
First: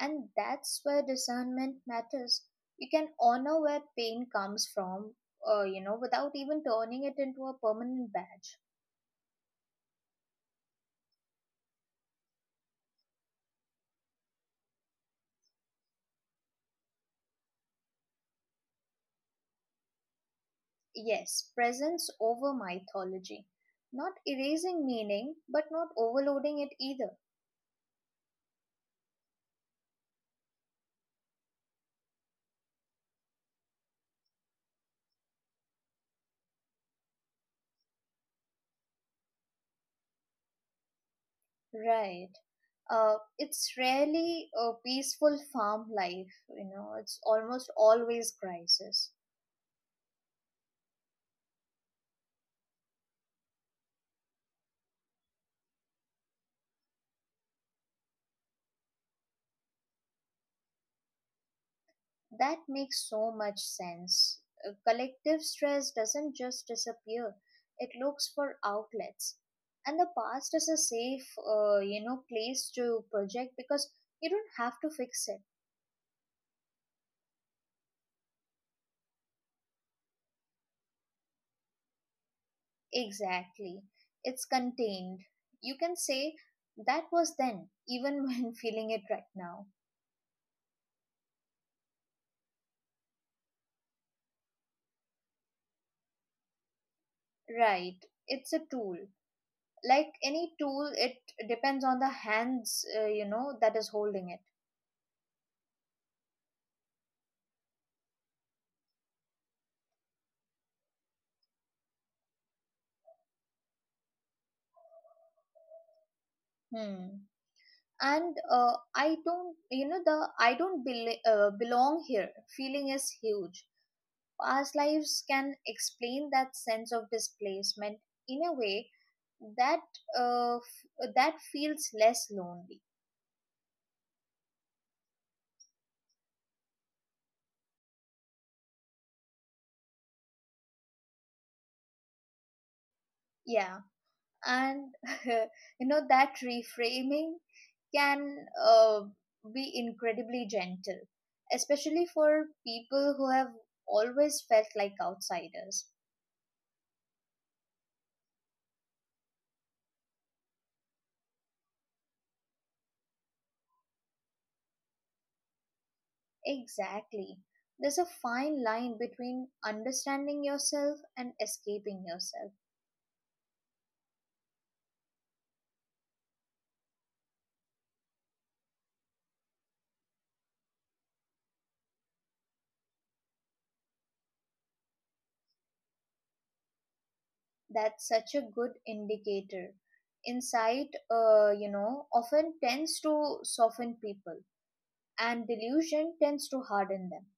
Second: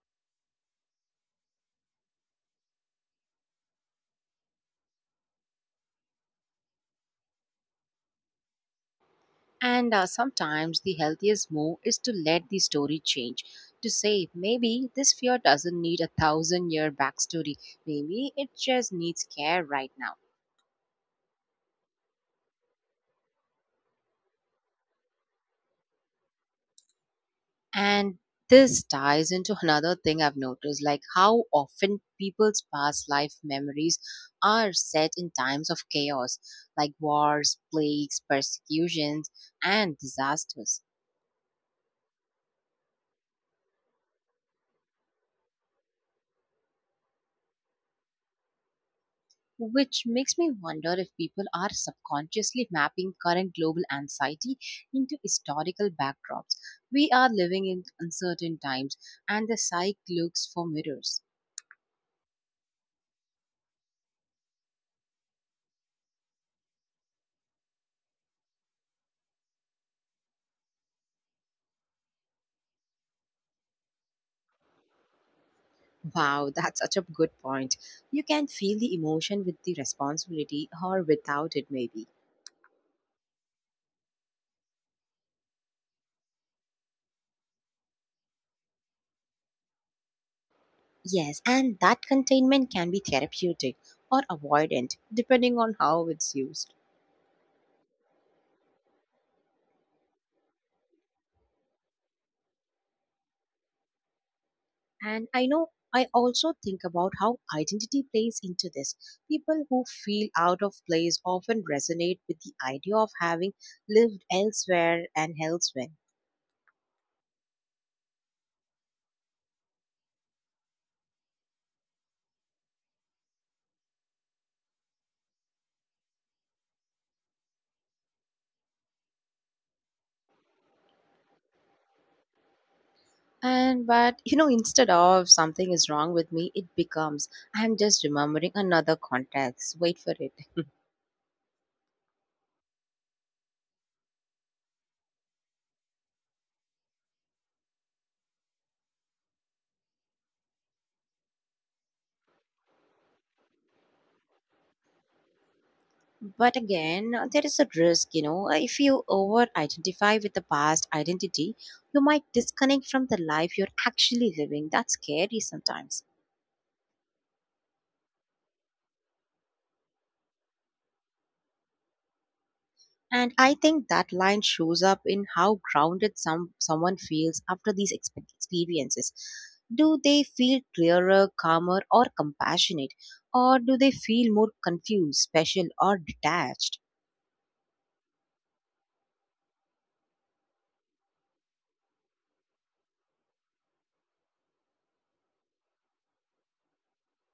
B: And that's where discernment matters. You can honor where pain comes from, uh, you know, without even turning it into a permanent badge.
A: And uh, Sometimes the healthiest move is to let the story change. To say, maybe this fear doesn't need a thousand year backstory, maybe it just needs care right now.
B: Yes, presence over mythology. Not erasing meaning, but not overloading it either.
A: And this ties into another thing I've noticed, like how often people's past life memories are set in times of chaos, like wars, plagues, persecutions, and disasters.
B: Right. Uh, it's rarely a peaceful farm life, you know, it's almost always crisis.
A: Which makes me wonder if people are subconsciously mapping current global anxiety into historical backdrops. We are living in uncertain times, and the psyche looks for mirrors.
B: That makes so much sense. Uh, Collective stress doesn't just disappear, it looks for outlets. And the past is a safe, uh, you know, place to project because you don't have to fix it.
A: Wow, that's such a good point. You can feel the emotion with the responsibility or without it, maybe.
B: Exactly. It's contained. You can say that was then, even when feeling it right now.
A: Yes, and that containment can be therapeutic or avoidant, depending on how it's used.
B: Right. It's a tool. Like any tool, it depends on the hands, uh, you know, that is holding it.
A: And I know I also think about how identity plays into this. People who feel out of place often resonate with the idea of having lived elsewhere and elsewhere.
B: Hmm. And uh, I don't you know the I don't bel- uh, belong here feeling is huge. Past lives can explain that sense of displacement in a way that uh, f- that feels less lonely.
A: And but you know, instead of something is wrong with me, it becomes I'm just remembering another context. Wait for it.
B: Yeah, and you know, that reframing can uh, be incredibly gentle, especially for people who have always felt like outsiders.
A: But again, uh, there is a risk, you know, uh, if you over identify with the past identity, you might disconnect from the life you're actually living. That's scary sometimes.
B: Exactly. There's a fine line between understanding yourself and escaping yourself.
A: And I think that line shows up in how grounded some someone feels after these expe- experiences. Do they feel clearer, calmer, or compassionate? Or do they feel more confused, special, or detached?
B: That's such a good indicator. Insight, uh, you know, often tends to soften people, and delusion tends to harden them.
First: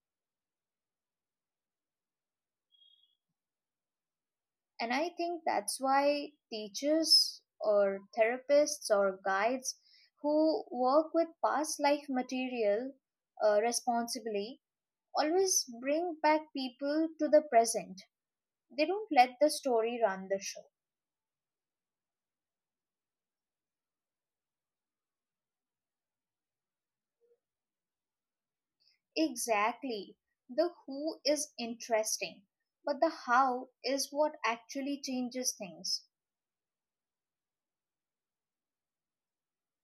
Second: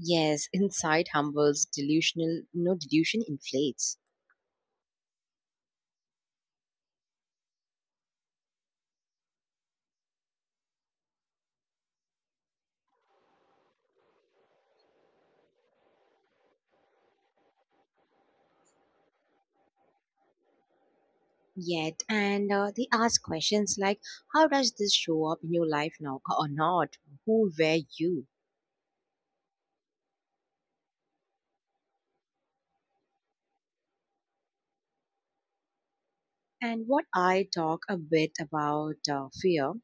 A: Yes, inside humbles, delusional, no delusion inflates.
B: And I think that's why teachers or therapists or guides who work with past life material uh, responsibly always bring back people to the present. They don't let the story run the show.
A: Yet, and uh, they ask questions like, how does this show up in your life now or not? Who were you?
B: Exactly. The who is interesting, but the how is what actually changes things.
A: And what I talk a bit about uh, fear,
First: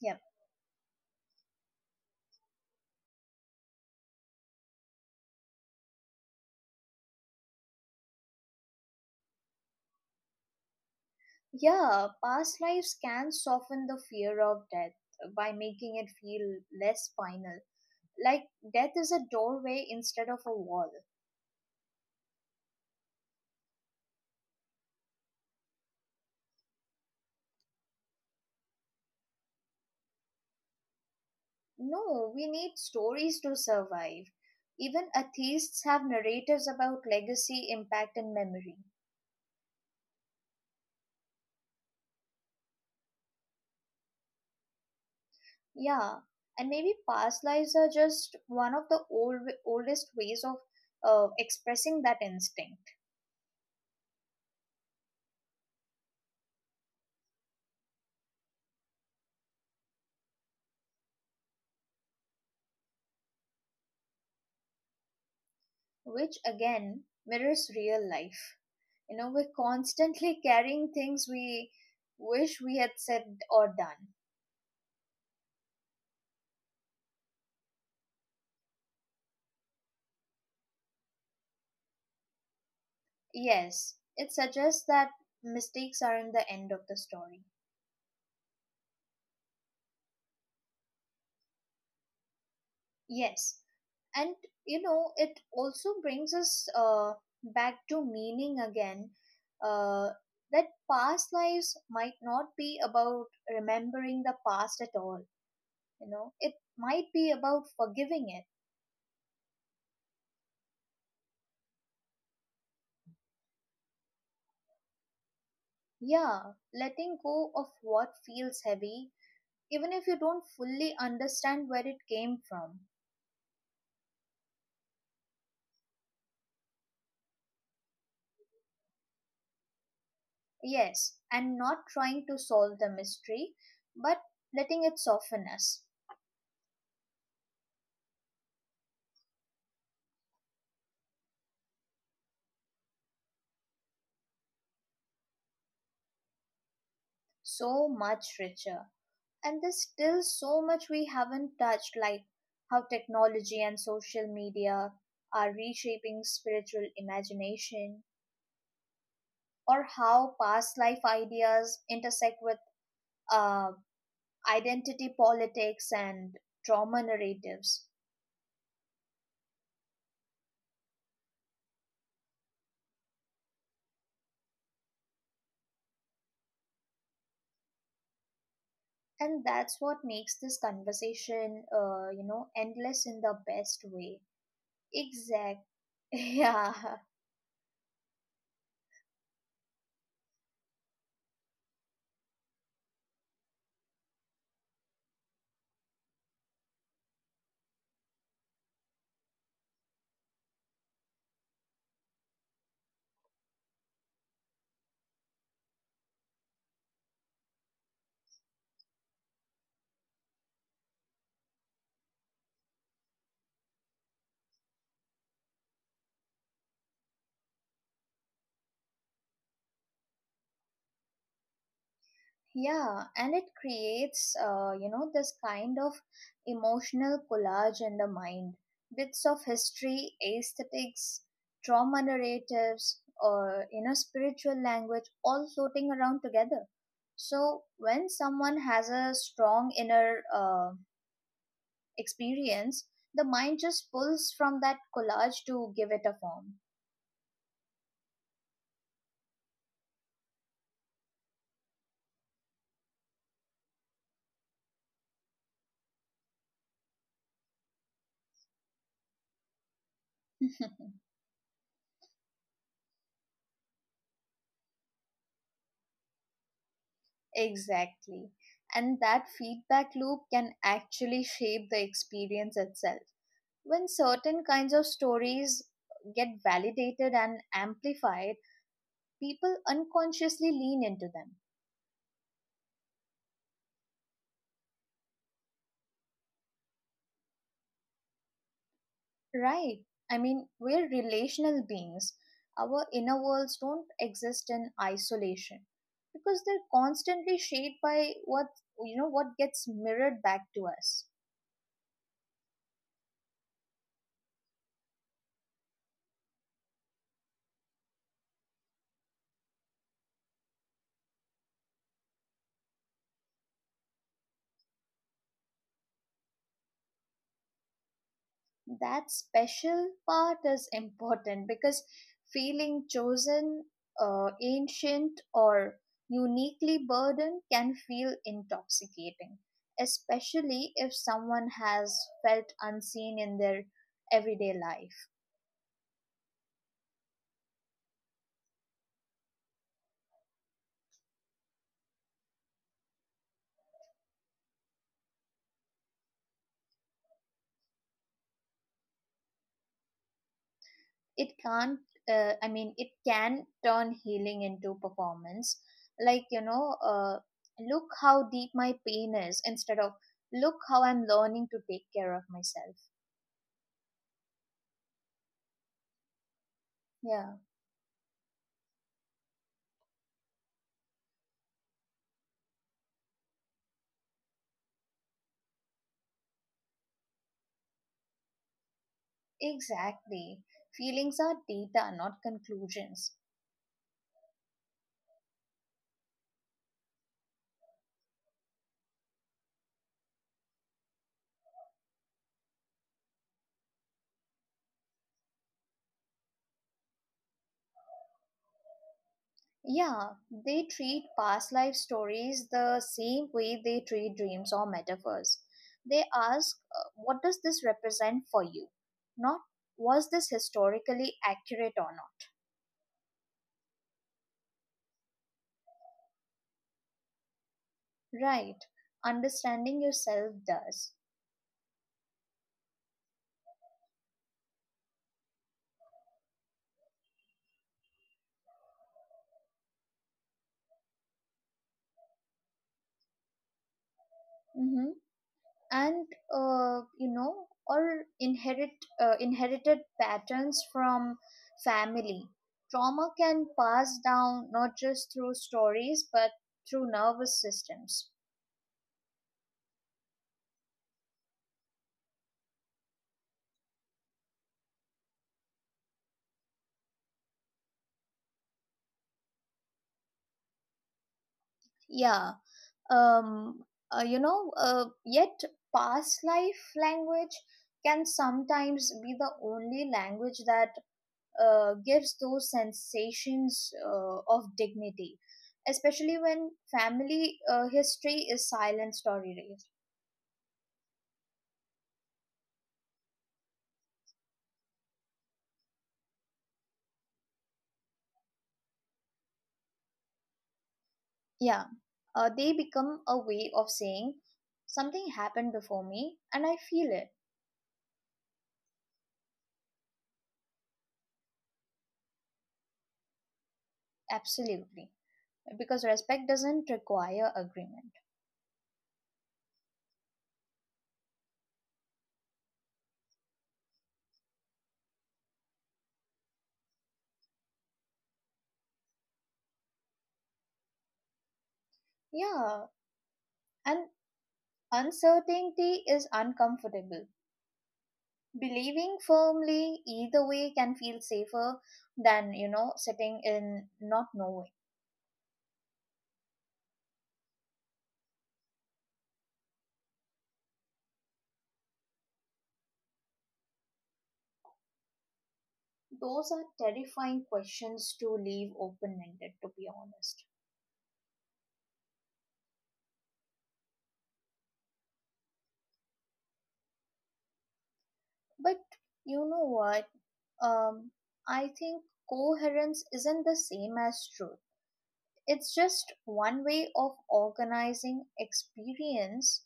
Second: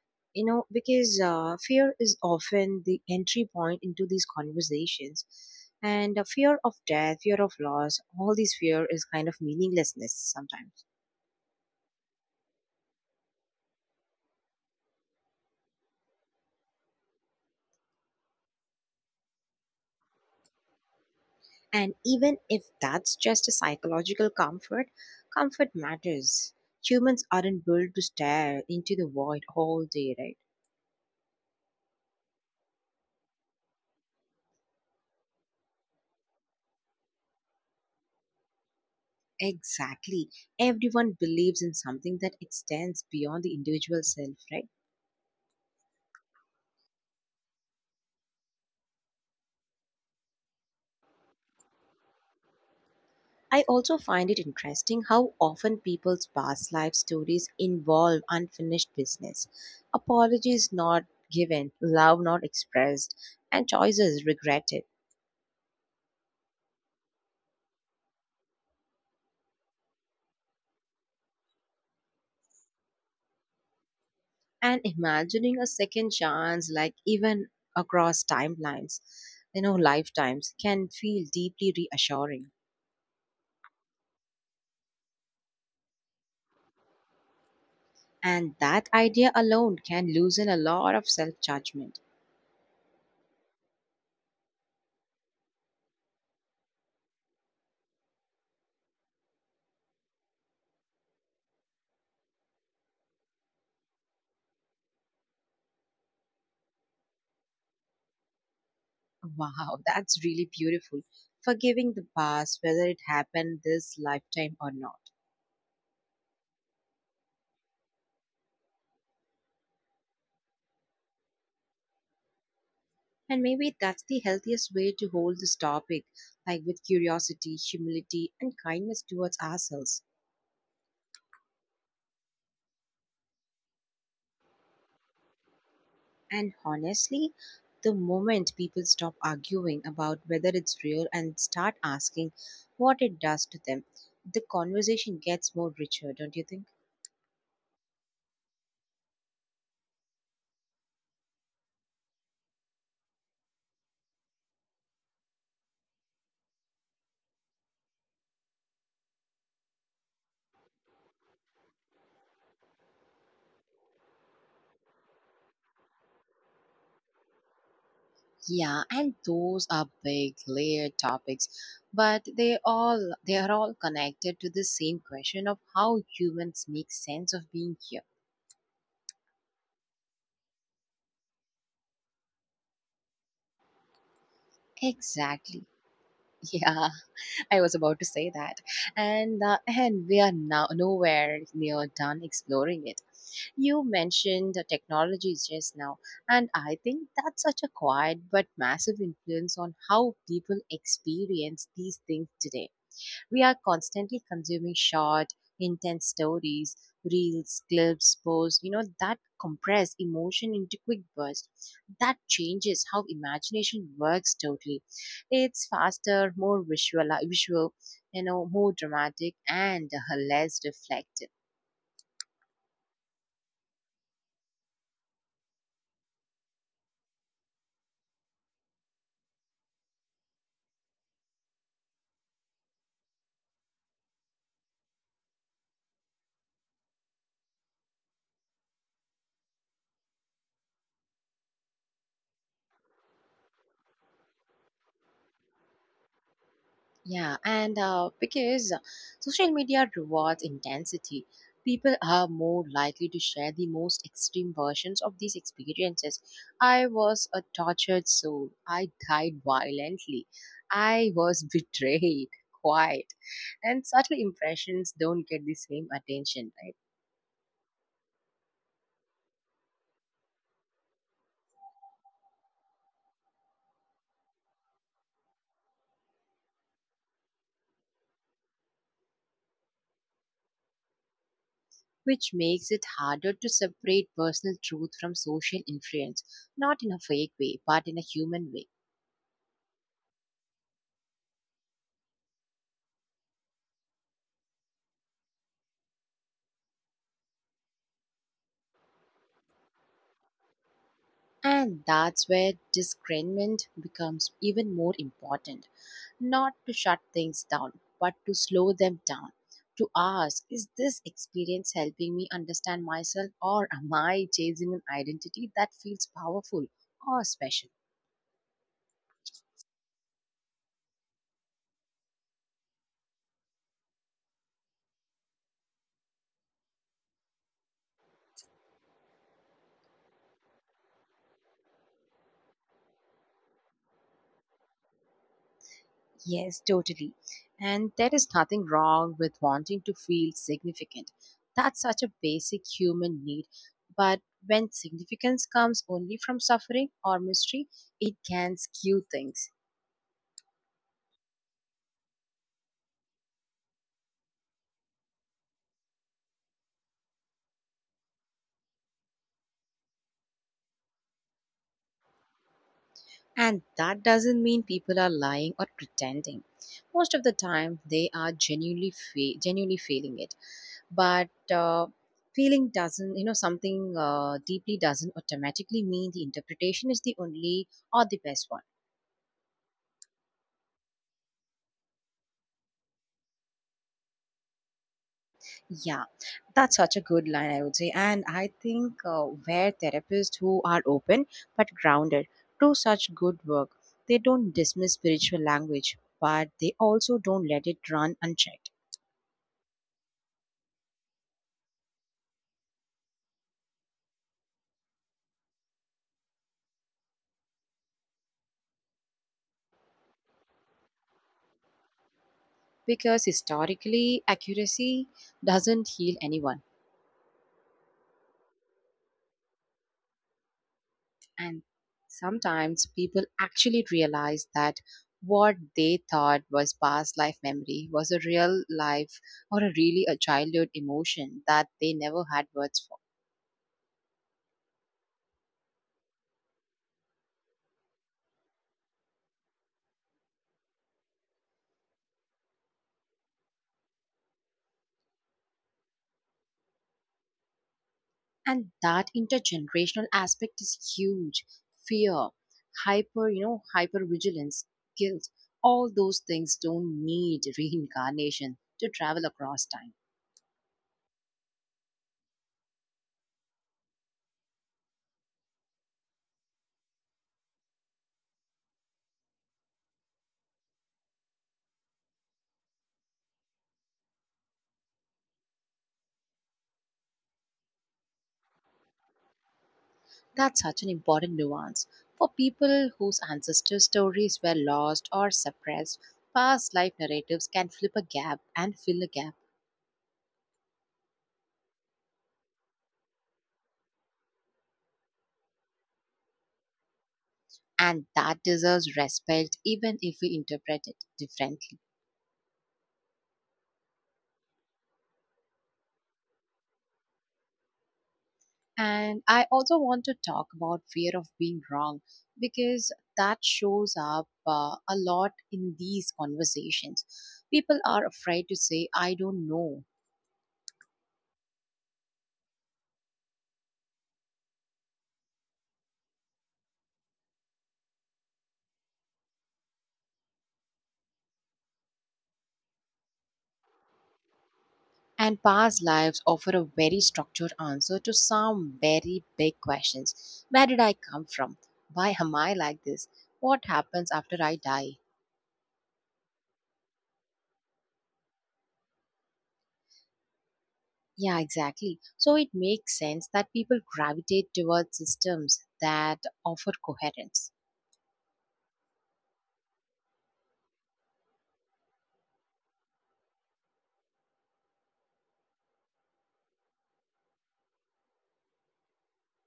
B: Yeah.
A: you know, because uh, fear is often the entry point into these conversations, and uh, fear of death, fear of loss, all this fear is kind of meaninglessness sometimes.
B: Yeah, past lives can soften the fear of death by making it feel less final. Like death is a doorway instead of a wall.
A: And even if that's just a psychological comfort, comfort matters. Humans aren't built to stare into the void all day, right?
B: No, we need stories to survive. Even atheists have narratives about legacy, impact, and memory.
A: Exactly. Everyone believes in something that extends beyond the individual self, right?
B: Yeah, and maybe past lives are just one of the old oldest ways of uh, expressing that instinct,
A: I also find it interesting how often people's past life stories involve unfinished business, apologies not given, love not expressed, and choices regretted.
B: which again mirrors real life. You know, we're constantly carrying things we wish we had said or done.
A: And imagining a second chance, like even across timelines, you know, lifetimes, can feel deeply reassuring.
B: Yes, it suggests that mistakes aren't the end of the story.
A: And that idea alone can loosen a lot of self judgment.
B: Yes, and you know, it also brings us uh, back to meaning again, uh, that past lives might not be about remembering the past at all. You know, it might be about forgiving it.
A: Wow, that's really beautiful. Forgiving the past, whether it happened this lifetime or not.
B: Yeah, letting go of what feels heavy even if you don't fully understand where it came from.
A: And maybe that's the healthiest way to hold this topic, like with curiosity, humility, and kindness towards ourselves.
B: Yes, and not trying to solve the mystery, but letting it soften us.
A: And honestly, the moment people stop arguing about whether it's real and start asking what it does to them, the conversation gets more richer, don't you think?
B: So much richer. And there's still so much we haven't touched, like how technology and social media are reshaping spiritual imagination, or how past life ideas intersect with uh, identity politics and trauma narratives.
A: Yeah, and those are big layered topics, but they all they are all connected to the same question of how humans make sense of being here.
B: And that's what makes this conversation, uh, you know, endless in the best way.
A: Exactly.
B: Exact.
A: Yeah.
B: Yeah.
A: I was about to say that. And uh, and we are now nowhere near done exploring it. You mentioned the technologies just now, and I think that's such a quiet but massive influence on how people experience these things today. We are constantly consuming short, intense stories, reels, clips, posts, you know, that compress emotion into quick bursts. That changes how imagination works totally. It's faster, more visual, visual you know, more dramatic and less reflective.
B: Yeah, and it creates, uh, you know, this kind of emotional collage in the mind. Bits of history, aesthetics, trauma narratives, or, you know, spiritual language all floating around together. So when someone has a strong inner uh, experience, the mind just pulls from that collage to give it a form.
A: Yeah, and uh, because social media rewards intensity, people are more likely to share the most extreme versions of these experiences. I was a tortured soul. I died violently. I was betrayed, quiet. And subtle impressions don't get the same attention, right?
B: Exactly. And that feedback loop can actually shape the experience itself. When certain kinds of stories get validated and amplified, people unconsciously lean into them.
A: Which makes it harder to separate personal truth from social influence, not in a fake way, but in a human way.
B: Right? I mean, we're relational beings. Our inner worlds don't exist in isolation because they're constantly shaped by what you know what gets mirrored back to us.
A: And that's where discernment becomes even more important. Not to shut things down, but to slow them down. To ask, is this experience helping me understand myself, or am I chasing an identity that feels powerful or special?
B: That special part is important because feeling chosen, uh, ancient, or uniquely burdened can feel intoxicating, especially if someone has felt unseen in their everyday life.
A: Yes, totally. And there is nothing wrong with wanting to feel significant. That's such a basic human need. But when significance comes only from suffering or mystery, it can skew things.
B: It can't, uh, I mean, it can turn healing into performance. Like, you know, uh, look how deep my pain is, instead of look how I'm learning to take care of myself.
A: And that doesn't mean people are lying or pretending. Most of
B: Yeah.
A: the time, they are genuinely fe- genuinely feeling it. But uh, feeling doesn't, you know, something uh, deeply doesn't automatically mean the interpretation is the only or the best one.
B: Exactly. Feelings are data, not conclusions.
A: Yeah, that's such a good line, I would say. And I think uh, where therapists who are open but grounded do such good work, they don't dismiss spiritual language, but they also don't let it run unchecked
B: Yeah, they treat past life stories the same way they treat dreams or metaphors. They ask, uh, what does this represent for you? Not, was this historically accurate or not?
A: because historically, accuracy doesn't heal anyone.
B: Right. Understanding yourself does.
A: And sometimes people actually realize that what they thought was past life memory was a real life or a really a childhood emotion that they never had words for.
B: Mhm. And uh, you know or inherit uh, inherited patterns from family trauma can pass down not just through stories but through nervous systems.
A: And that intergenerational aspect is huge. Fear, hyper, you know, hyper vigilance, guilt, all those things don't need reincarnation to travel across time.
B: Yeah um uh, you know uh, yet past life language can sometimes be the only language that uh, gives those sensations uh, of dignity, especially when family uh, history is silenced or erased.
A: That's such an important nuance. For people whose ancestor stories were lost or suppressed, past life narratives can flip a gap and fill a gap,
B: Yeah, uh, they become a way of saying something happened before me and I feel it.
A: and that deserves respect even if we interpret it differently.
B: Absolutely. Because respect doesn't require agreement.
A: And I also want to talk about fear of being wrong because that shows up uh, a lot in these conversations. People are afraid to say, I don't know.
B: Yeah, and uncertainty is uncomfortable. Believing firmly either way can feel safer than, you know, sitting in not knowing.
A: And past lives offer a very structured answer to some very big questions. Where did I come from? Why am I like this? What happens after I die?
B: Those are terrifying questions to leave open ended, to be honest.
A: Yeah, exactly. So it makes sense that people gravitate towards systems that offer coherence.
B: But you know what? um, I think coherence isn't the same as truth. It's just one way of organizing experience.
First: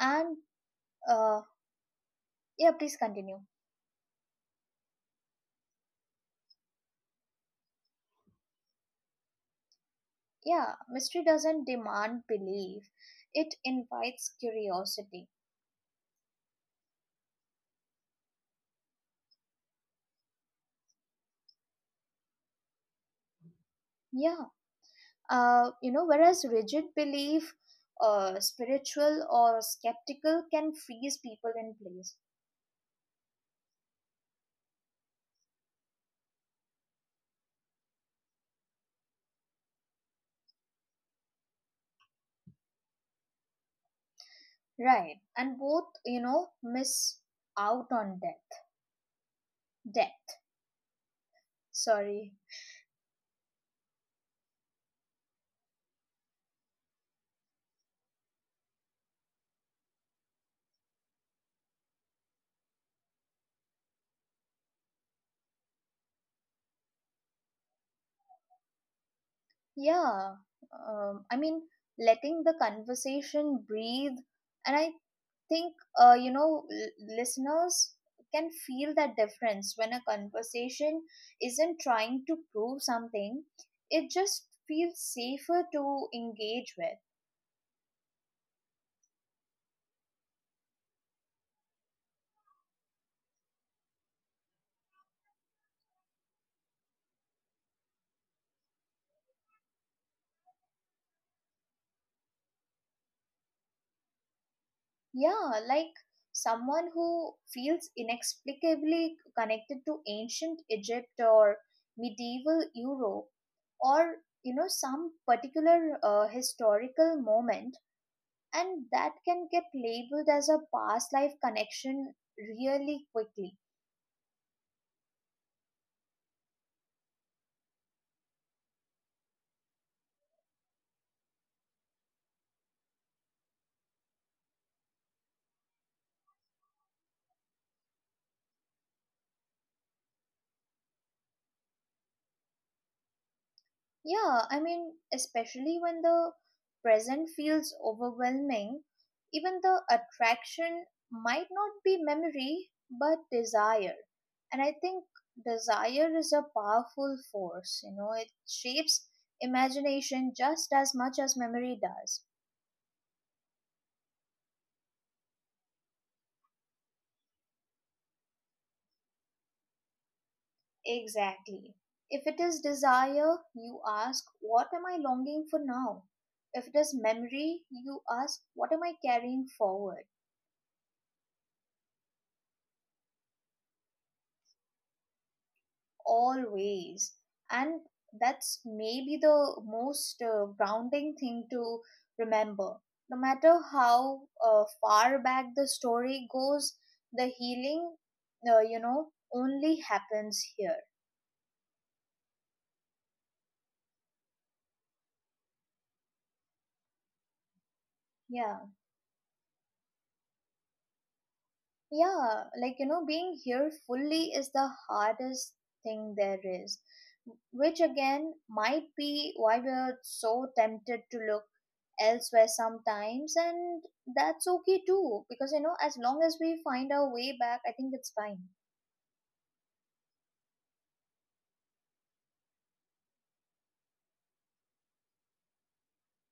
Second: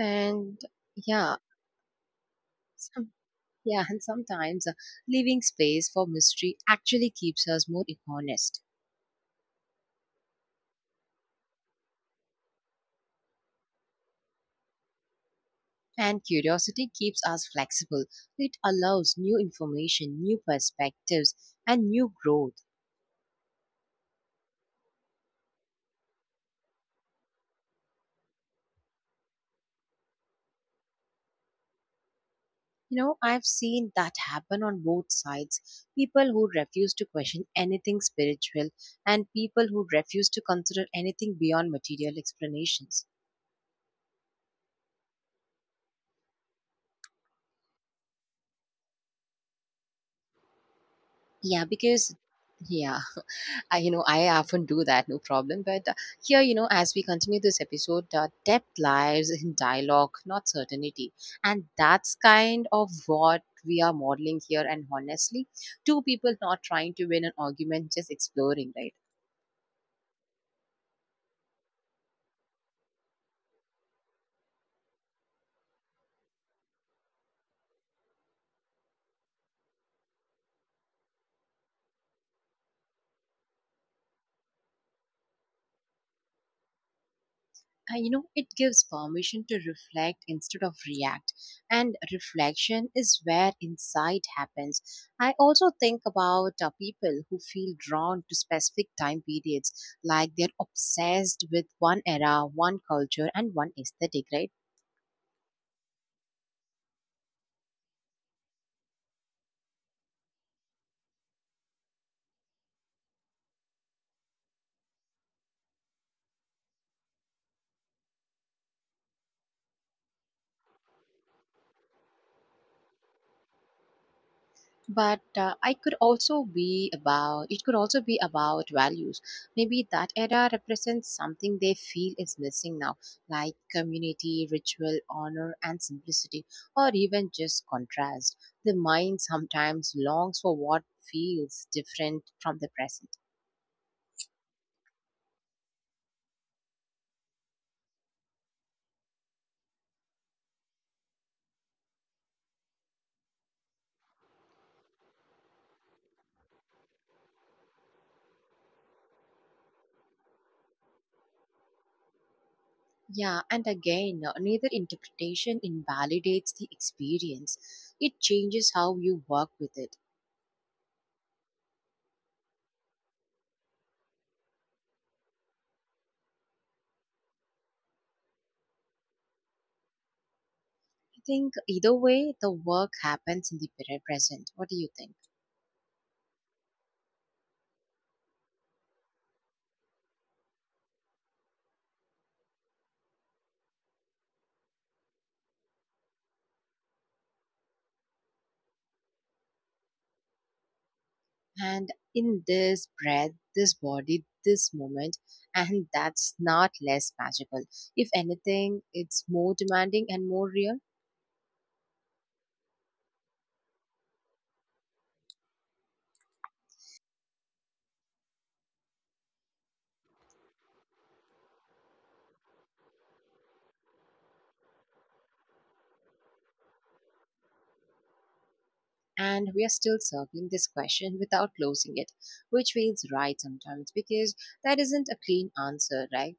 B: And
A: yeah,
B: uh, yeah, please
A: some,
B: continue.
A: yeah, and sometimes uh, leaving space for mystery actually keeps us more honest.
B: Yeah, mystery doesn't demand belief, it invites curiosity.
A: And curiosity keeps us flexible. It allows new information, new perspectives, and new growth.
B: Yeah, uh, you know, whereas rigid belief, uh, spiritual or skeptical, can freeze people in place.
A: You know, I've seen that happen on both sides. People who refuse to question anything spiritual, and people who refuse to consider anything beyond material explanations.
B: Right, and both, you know, miss out on depth. Depth,
A: Yeah, because,
B: sorry.
A: yeah. I, you know, I often do that, no problem. But uh, here, you know, as we continue this episode, uh, depth lies in dialogue, not certainty. And that's kind of what we are modeling here. And honestly, two people not trying to win an argument, just exploring, right?
B: Yeah, um, I mean, letting the conversation breathe, and I think uh, you know, l- listeners can feel that difference when a conversation isn't trying to prove something. It just feels safer to engage with.
A: Uh, you know, it gives permission to reflect instead of react, and reflection is where insight happens. I also think about uh, people who feel drawn to specific time periods, like they're obsessed with one era, one culture, and one aesthetic, right?
B: Yeah, like someone who feels inexplicably connected to ancient Egypt or medieval Europe, or you know, some particular uh, historical moment, and that can get labeled as a past life connection really quickly.
A: But uh, I could also be about it could also be about values. Maybe that era represents something they feel is missing now, like community, ritual, honor, and simplicity. Or even just contrast — the mind sometimes longs for what feels different from the present.
B: Yeah, I mean, especially when the present feels overwhelming, even the attraction might not be memory but desire. And I think desire is a powerful force, you know, it shapes imagination just as much as memory does.
A: Yeah, and again, uh, neither interpretation invalidates the experience. It changes how you work with it.
B: Exactly. If it is desire, you ask, what am I longing for now? If it is memory, you ask, what am I carrying forward?
A: I think either way the work happens in the pre- present. What do you think?
B: Always. And that's maybe the most uh, grounding thing to remember. No matter how uh, far back the story goes, the healing, uh, you know, only happens here.
A: And in this breath, this body, this moment, and that's not less magical. If
B: Yeah.
A: anything, it's more demanding and more real.
B: Yeah, like you know, being here fully is the hardest thing there is, which again might be why we're so tempted to look elsewhere sometimes, and that's okay too, because you know, as long as we find our way back, I think it's fine.
A: And we are still circling this question without closing it, which feels right sometimes because that isn't a clean answer, right?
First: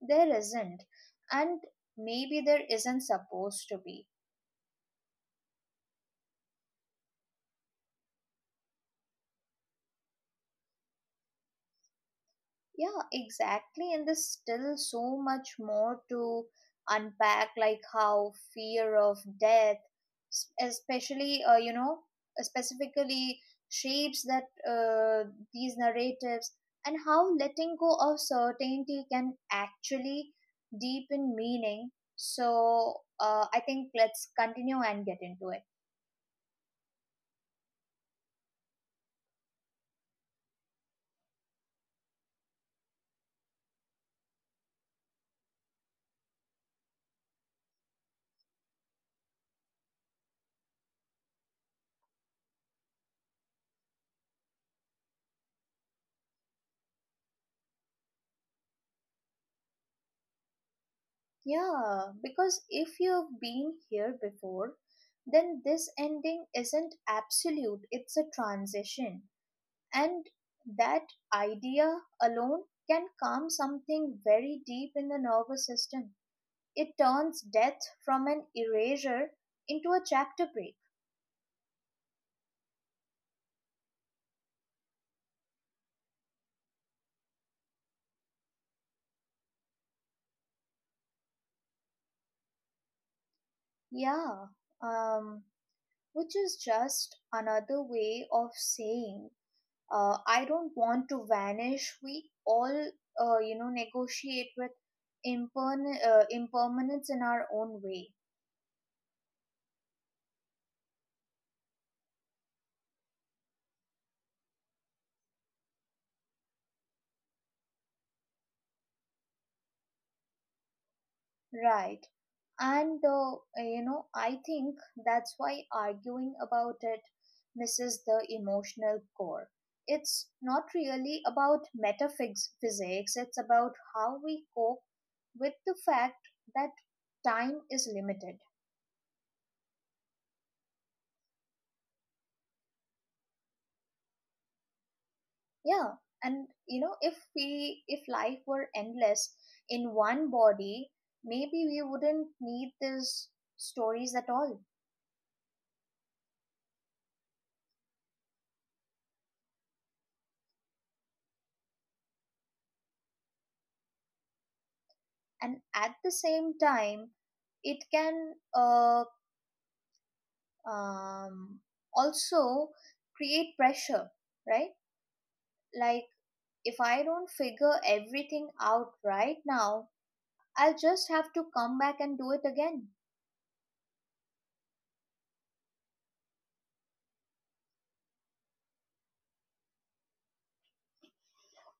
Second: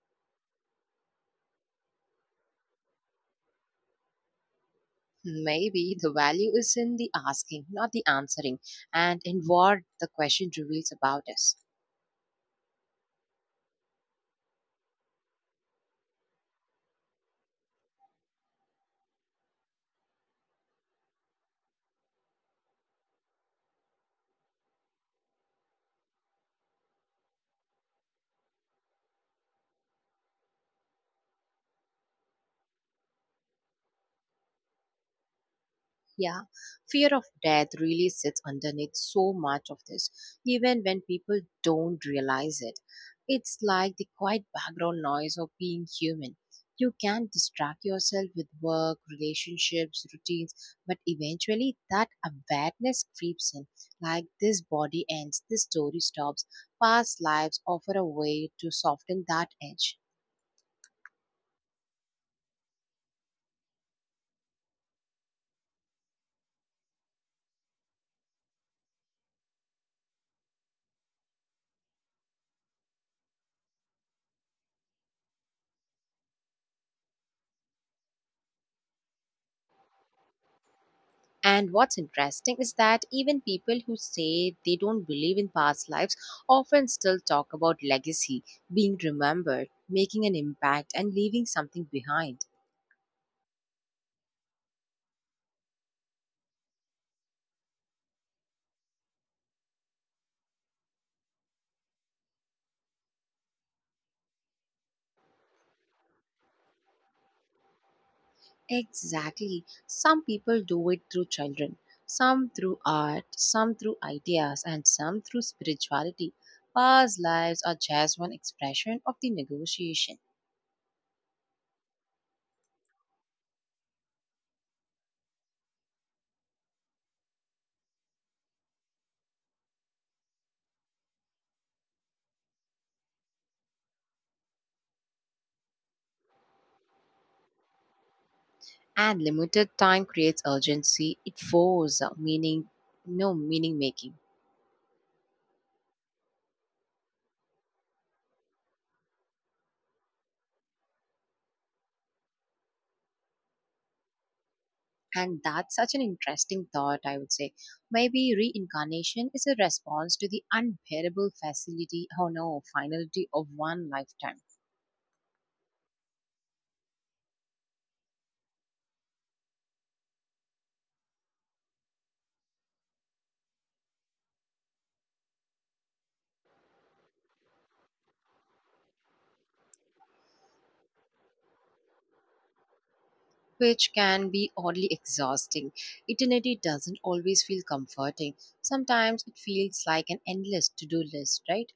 B: There isn't, and maybe there isn't supposed to be.
A: Maybe the value is in the asking, not the answering, and in what the question reveals about us.
B: Yeah, exactly. And there's still so much more to unpack, like how fear of death, s- especially, uh, you know, specifically shapes that uh, these narratives, and how letting go of certainty can actually deepen meaning. So, uh, I think let's continue and get into it.
A: Yeah, fear of death really sits underneath so much of this, even when people don't realize it. It's like the quiet background noise of being human. You can distract yourself with work, relationships, routines, but eventually that awareness creeps in. Like this body ends, this story stops, past lives offer a way to soften that edge.
B: Yeah, because if you've been here before, then this ending isn't absolute, it's a transition. And that idea alone can calm something very deep in the nervous system. It turns death from an erasure into a chapter break.
A: And what's interesting is that even people who say they don't believe in past lives often still talk about legacy, being remembered, making an impact, and leaving something behind.
B: Yeah, um, which is just another way of saying uh, I don't want to vanish. We all, uh, you know, negotiate with imperman- uh, impermanence in our own way,
A: Exactly. Some people do it through children, some through art, some through ideas, and some through spirituality. Past lives are just one expression of the negotiation.
B: right? And, uh, you know, I think that's why arguing about it misses the emotional core. It's not really about metaphysics, physics, it's about how we cope with the fact that time is limited.
A: And limited time creates urgency, it forces meaning, no meaning making.
B: Yeah, and you know, if we if life were endless in one body, maybe we wouldn't need these stories at all.
A: And that's such an interesting thought, I would say. Maybe reincarnation is a response to the unbearable facility, oh no, finality of one lifetime,
B: And at the same time, it can uh, um, also create pressure, right? Like if I don't figure everything out right now, I'll just have to come back and do it again.
A: which can be oddly exhausting. Eternity doesn't always feel comforting. Sometimes it feels like an endless to do list, right?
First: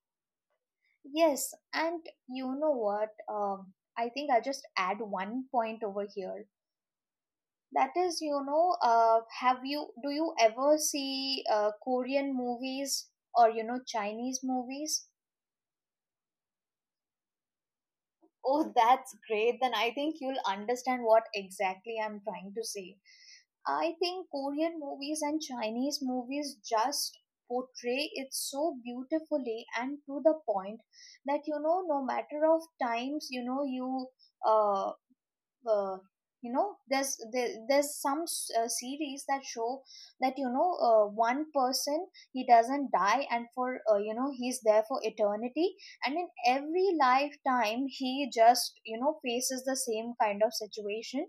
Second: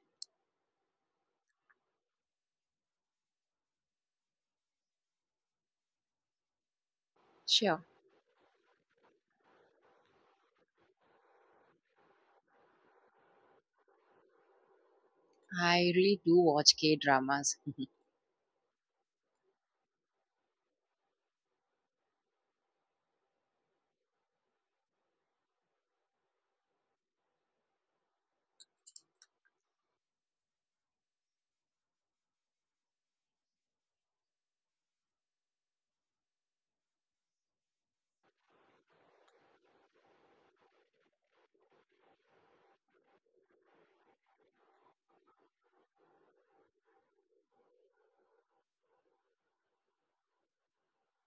B: Yes, and you know what? Um, I think I'll just add one point over here.
A: Sure.
B: That is, you know, uh, have you do you ever see uh, Korean movies or you know Chinese movies?
A: I really do watch K dramas.
B: Oh, that's great. Then I think you'll understand what exactly I'm trying to say. I think Korean movies and Chinese movies just portray it so beautifully and to the point that you know no matter of times you know you uh, uh, you know there's there, there's some s- uh, series that show that you know uh, one person he doesn't die and for uh, you know he's there for eternity and in every lifetime he just you know faces the same kind of situation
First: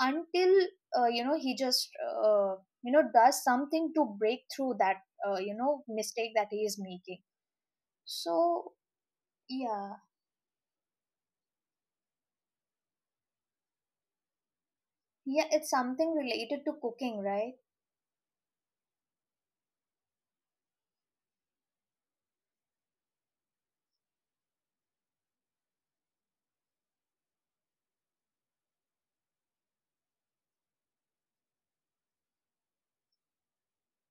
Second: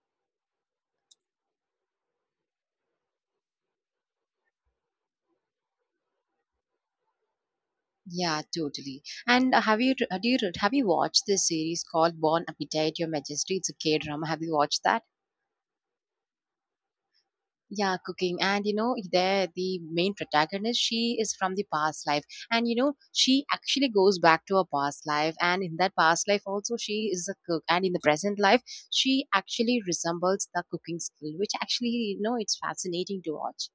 B: until uh, you know he just uh, you know does something to break through that uh, you know mistake that he is making
A: Yeah,
B: so
A: totally. And have
B: yeah.
A: you, uh, do you have you watched this series called Born Appetite Your Majesty? It's a K drama. Have you watched that?
B: Yeah, it's something related to cooking, right?
A: Yeah, cooking. And you know, there the main protagonist, she is from the past life. And you know, she actually goes back to her past life. And in that past life also she is a cook. And in the present life, she actually resembles the cooking skill, which actually, you know, it's fascinating to watch.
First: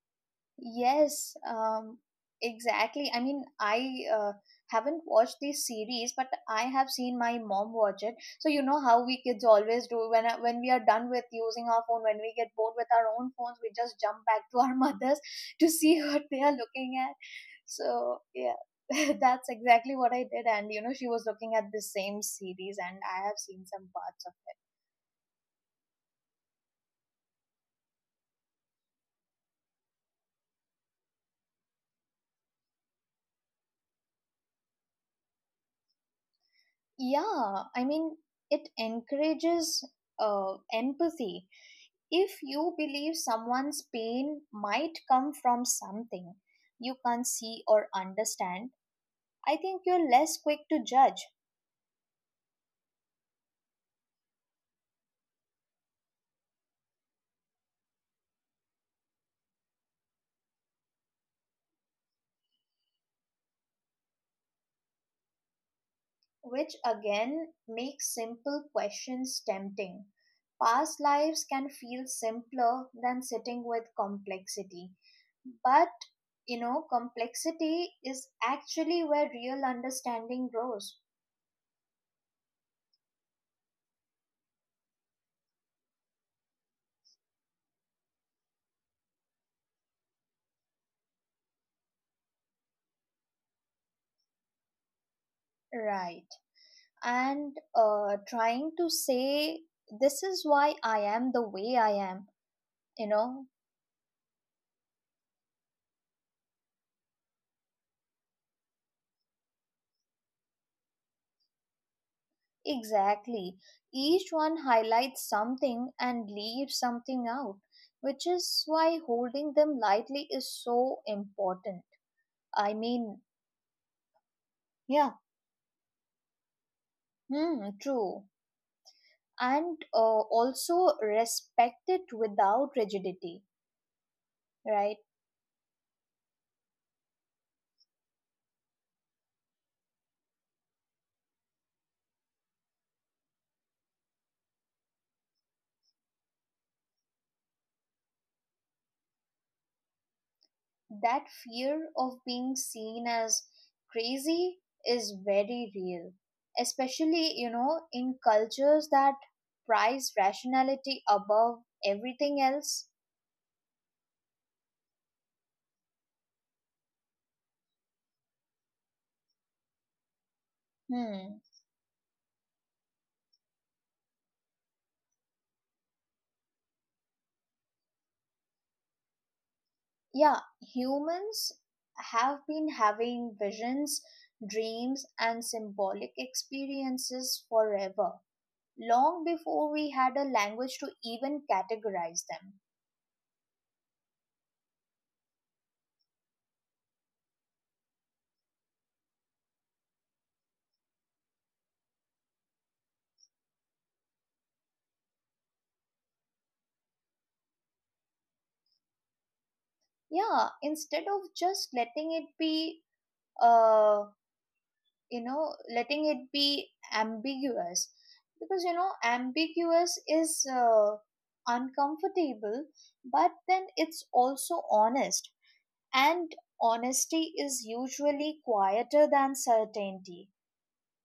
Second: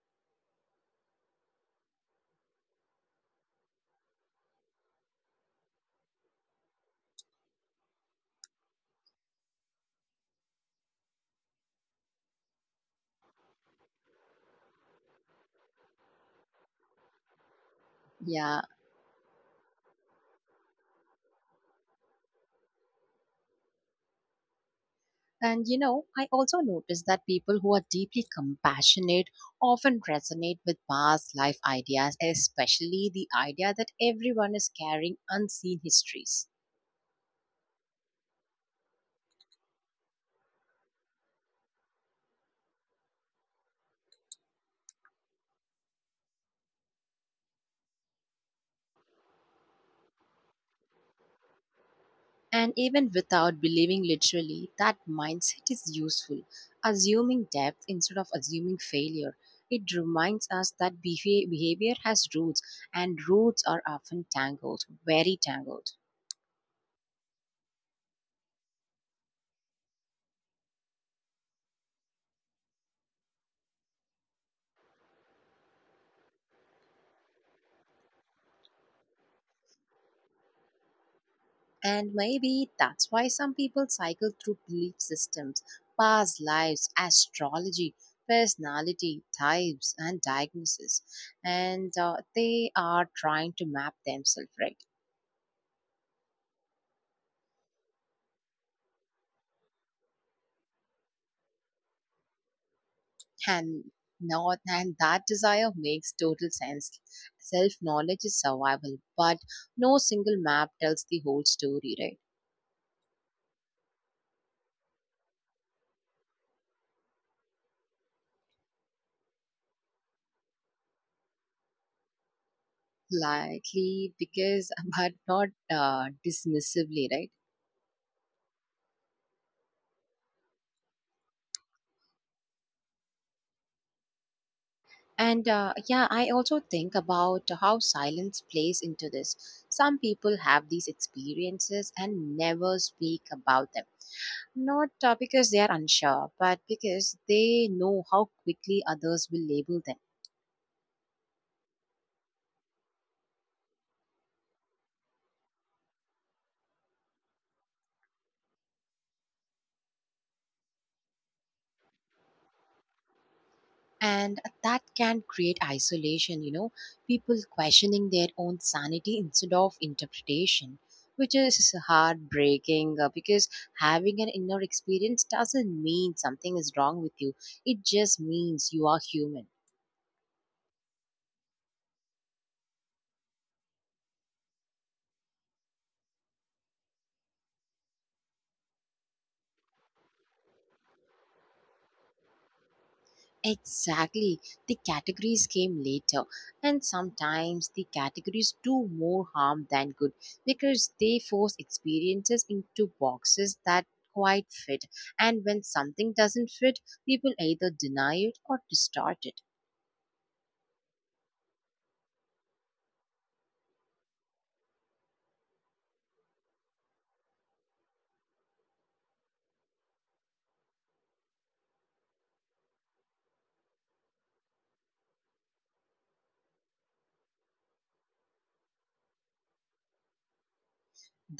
B: Yes, um, exactly. I mean, I uh, haven't watched this series, but I have seen my mom watch it. So you know how we kids always do when uh, when we are done with using our phone, when we get bored with our own phones, we just jump back to our mothers to see what they are looking at. So
A: Yeah.
B: yeah, that's exactly what I did. And you know, she was looking at the same series, and I have seen some parts of
A: And you know, I also noticed that people who are deeply compassionate often resonate with past life ideas, especially the idea that everyone is carrying unseen histories.
B: it. Yeah, I mean, it encourages uh, empathy. If you believe someone's pain might come from something you can't see or understand, I think you're less quick to judge,
A: And even without believing literally, that mindset is useful. Assuming depth instead of assuming failure. It reminds us that behav- behavior has roots, and roots are often tangled, very tangled.
B: which again makes simple questions tempting. Past lives can feel simpler than sitting with complexity. But, you know, complexity is actually where real understanding grows.
A: And maybe that's why some people cycle through belief systems, past lives, astrology, personality, types, and diagnosis. And uh, they are trying to map themselves, right?
B: Right. And uh, trying to say, this is why I am the way I am. You know,
A: And not and that desire makes total sense. Self knowledge is survival, but no single map tells the whole story, right?
B: exactly. Each one highlights something and leaves something out, which is why holding them lightly is so important. I mean,
A: Likely, because but
B: yeah,
A: not uh, dismissively, right?
B: hmm, true. And uh, also respect it without rigidity, right?
A: And uh, yeah, I also think about how silence plays into this. Some people have these experiences and never speak about them. Not uh, because they are unsure, but because they know how quickly others will label them,
B: That fear of being seen as crazy is very real, especially, you know, in cultures that prize rationality above everything else.
A: and that can create isolation, you know, people questioning their own sanity instead of interpretation, which is
B: Hmm.
A: heartbreaking uh, because having an inner experience doesn't mean something is wrong with you. It just means you are human.
B: Yeah, humans have been having visions, dreams, and symbolic experiences forever, long before we had a language to even categorize them.
A: Exactly. The categories came later, and sometimes the categories do more harm than good because they force experiences into boxes that quite fit. And when something doesn't fit, people either deny it or distort it.
B: Yeah, instead of just letting it be, uh, you know, letting it be ambiguous, because you know, ambiguous is uh, uncomfortable, but then it's also honest. And honesty is usually quieter than certainty,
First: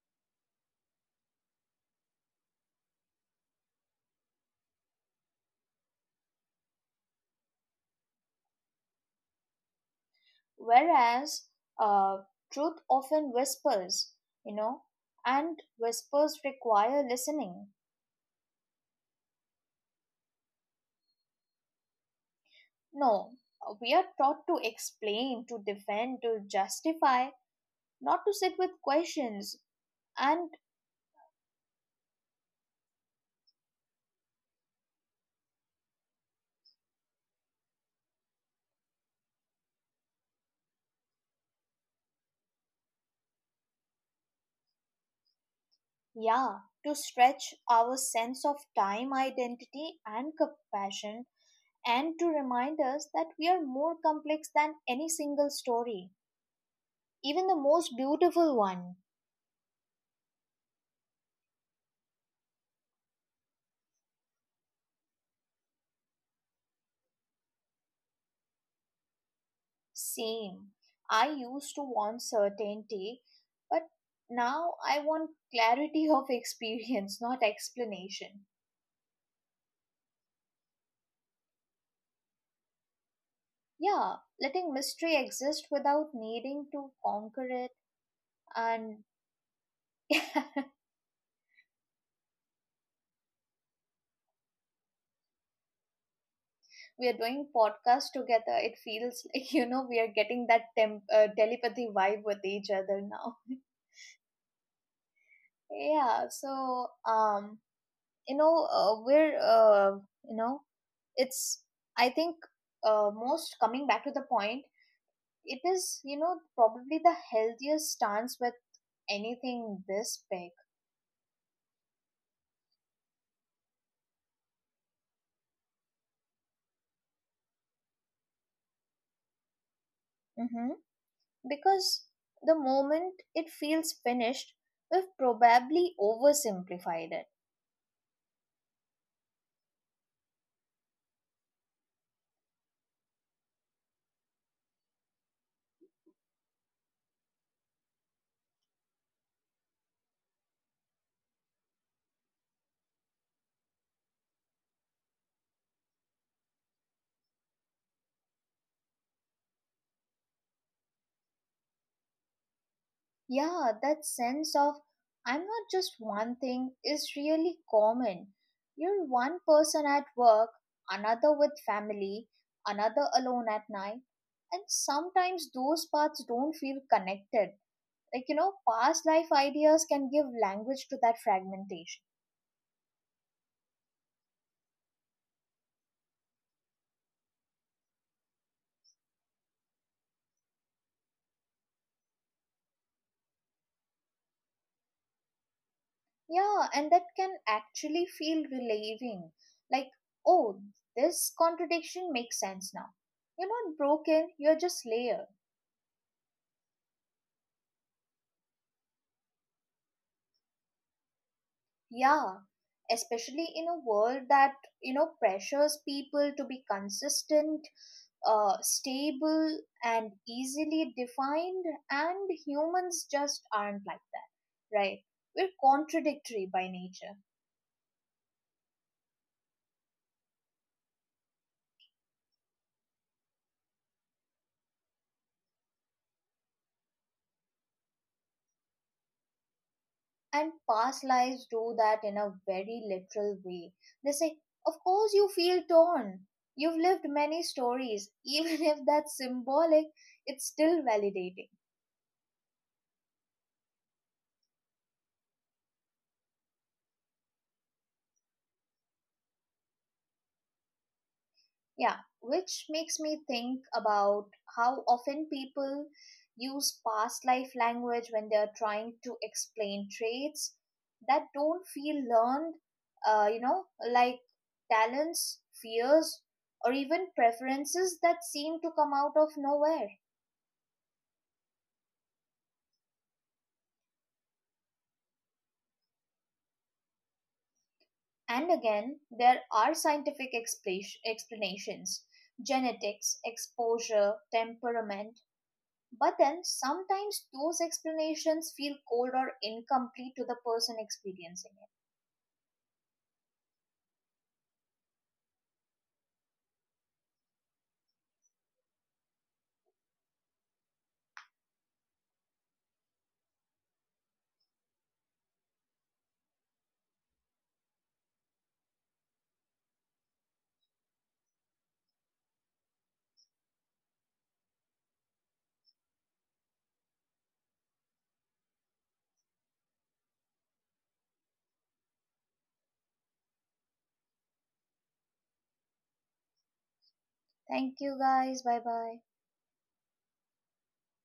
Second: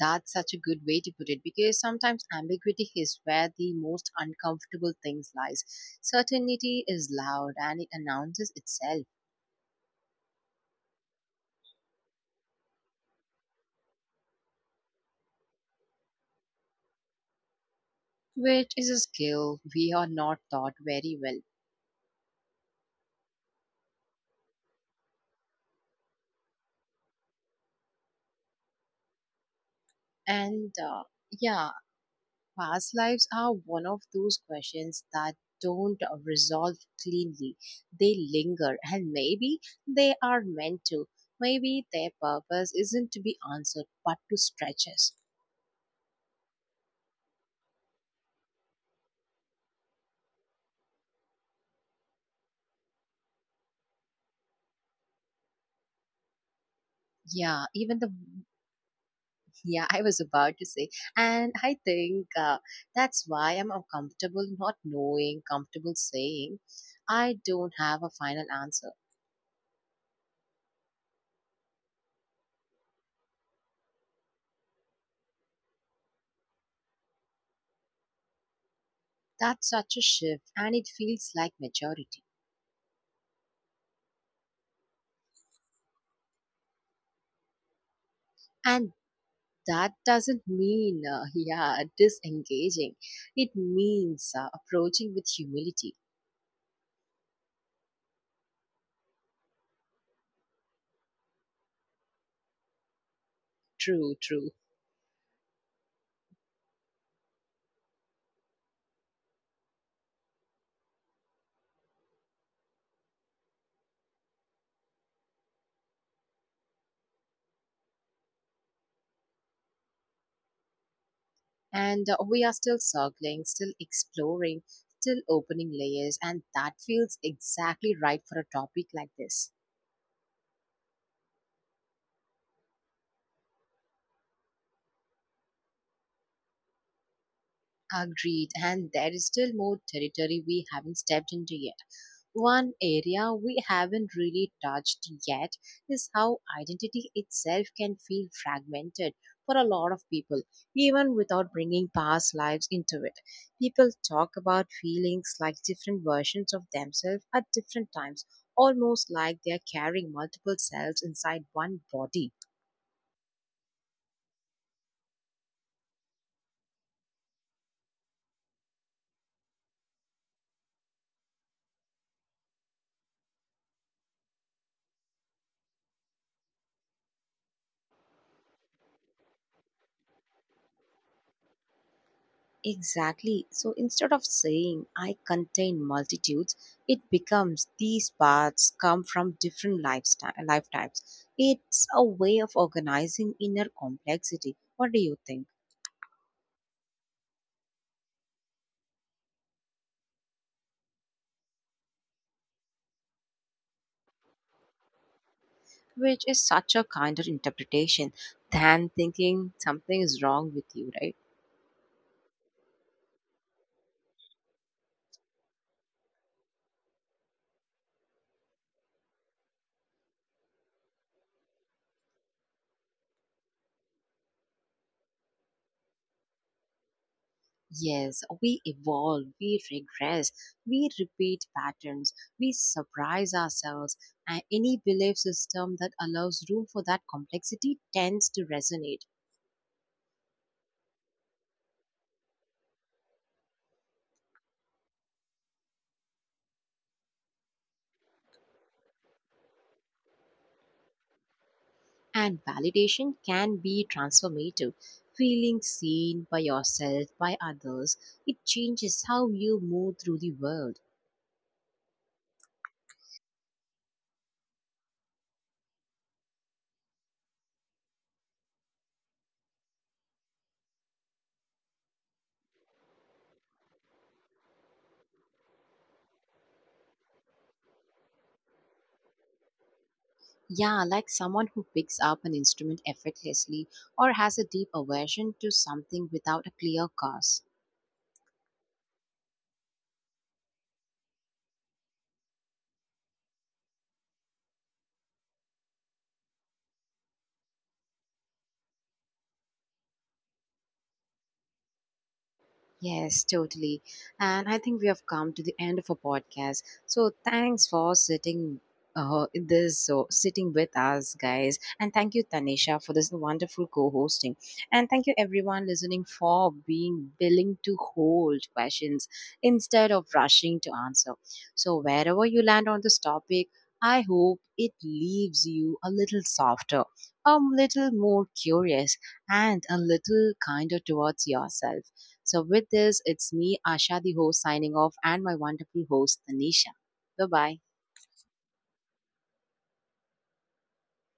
A: That's such a good way to put it, because sometimes ambiguity is where the most uncomfortable things lies. Certainty is loud and it announces itself,
B: whereas uh, truth often whispers, you know, and whispers require listening.
A: which is a skill we are not taught very well.
B: No, we are taught to explain, to defend, to justify, not to sit with questions, and
A: And uh, yeah, past lives are one of those questions that don't uh, resolve cleanly. They linger, and maybe they are meant to. Maybe their purpose isn't to be answered, but to stretch us.
B: yeah, to stretch our sense of time, identity, and compassion, and to remind us that we are more complex than any single story, even the most
A: Yeah, even the
B: beautiful one.
A: yeah, I was about to say, and I think uh, that's why I'm uncomfortable not knowing, comfortable saying I don't have a final answer.
B: Same. I used to want certainty, but now I want clarity of experience, not explanation.
A: That's such a shift, and it feels like maturity.
B: Yeah, letting mystery exist without needing to conquer it.
A: And
B: And
A: that
B: we
A: doesn't mean, uh, yeah, disengaging. It means uh, approaching with humility.
B: are doing podcast together. It feels like, you know, we are getting that temp- uh, telepathy vibe with each other now.
A: True, true.
B: Yeah, so um, you know uh, we're uh, you know it's I think uh, most coming back to the point, it is you know probably the healthiest stance with anything this big.
A: And uh, we are still circling, still exploring, still opening layers, and that feels exactly right for a topic like this.
B: Hmm, because the moment it feels finished, we've probably oversimplified it.
A: Agreed, and there is still more territory we haven't stepped into yet. One area we haven't really touched yet is how identity itself can feel fragmented for a lot of people, even without bringing past lives into it. People talk about feelings like different versions of themselves at different times, almost like they are carrying multiple selves inside one body.
B: Yeah, that sense of I'm not just one thing is really common. You're one person at work, another with family, another alone at night, and sometimes those parts don't feel connected. Like, you know, past life ideas can give language to that fragmentation.
A: Exactly. So instead of saying I contain multitudes, it becomes these paths come from different lifestyle life types. It's a way of organizing inner complexity. What do you think?
B: Yeah, and that can actually feel relieving. Like, oh, this contradiction makes sense now. You're not broken, you're just layered.
A: Which is such a kinder interpretation than thinking something is wrong with you, right?
B: Yeah, especially in a world that, you know, pressures people to be consistent, uh, stable, and easily defined, and humans just aren't like that, right? We're contradictory by nature.
A: Yes, we evolve, we regress, we repeat patterns, we surprise ourselves, and any belief system that allows room for that complexity tends to resonate.
B: And past lives do that in a very literal way. They say, of course, you feel torn. You've lived many stories. Even if that's symbolic, it's still validating.
A: And validation can be transformative. Feeling seen by yourself, by others, it changes how you move through the world.
B: Yeah, which makes me think about how often people use past life language when they are trying to explain traits that don't feel learned, uh, you know, like talents, fears, or even preferences that seem to come out of nowhere.
A: Yeah, like someone who picks up an instrument effortlessly or has a deep aversion to something without a clear cause.
B: And again, there are scientific expla- explanations, genetics, exposure, temperament. But then sometimes those explanations feel cold or incomplete to the person experiencing it.
A: Yes, totally. And I think we have come to the end of our podcast. So thanks for sitting uh, in this so sitting with us, guys, and thank you, Tanisha, for this wonderful co-hosting, and thank you everyone listening for being willing to hold questions instead of rushing to answer. So wherever you land on this topic, I hope it leaves you a little softer, a little more curious, and a little kinder towards yourself. So, with this, it's me, Asha, the host, signing off, and my wonderful host, Tanisha. Bye bye.
B: Thank you guys. Bye bye.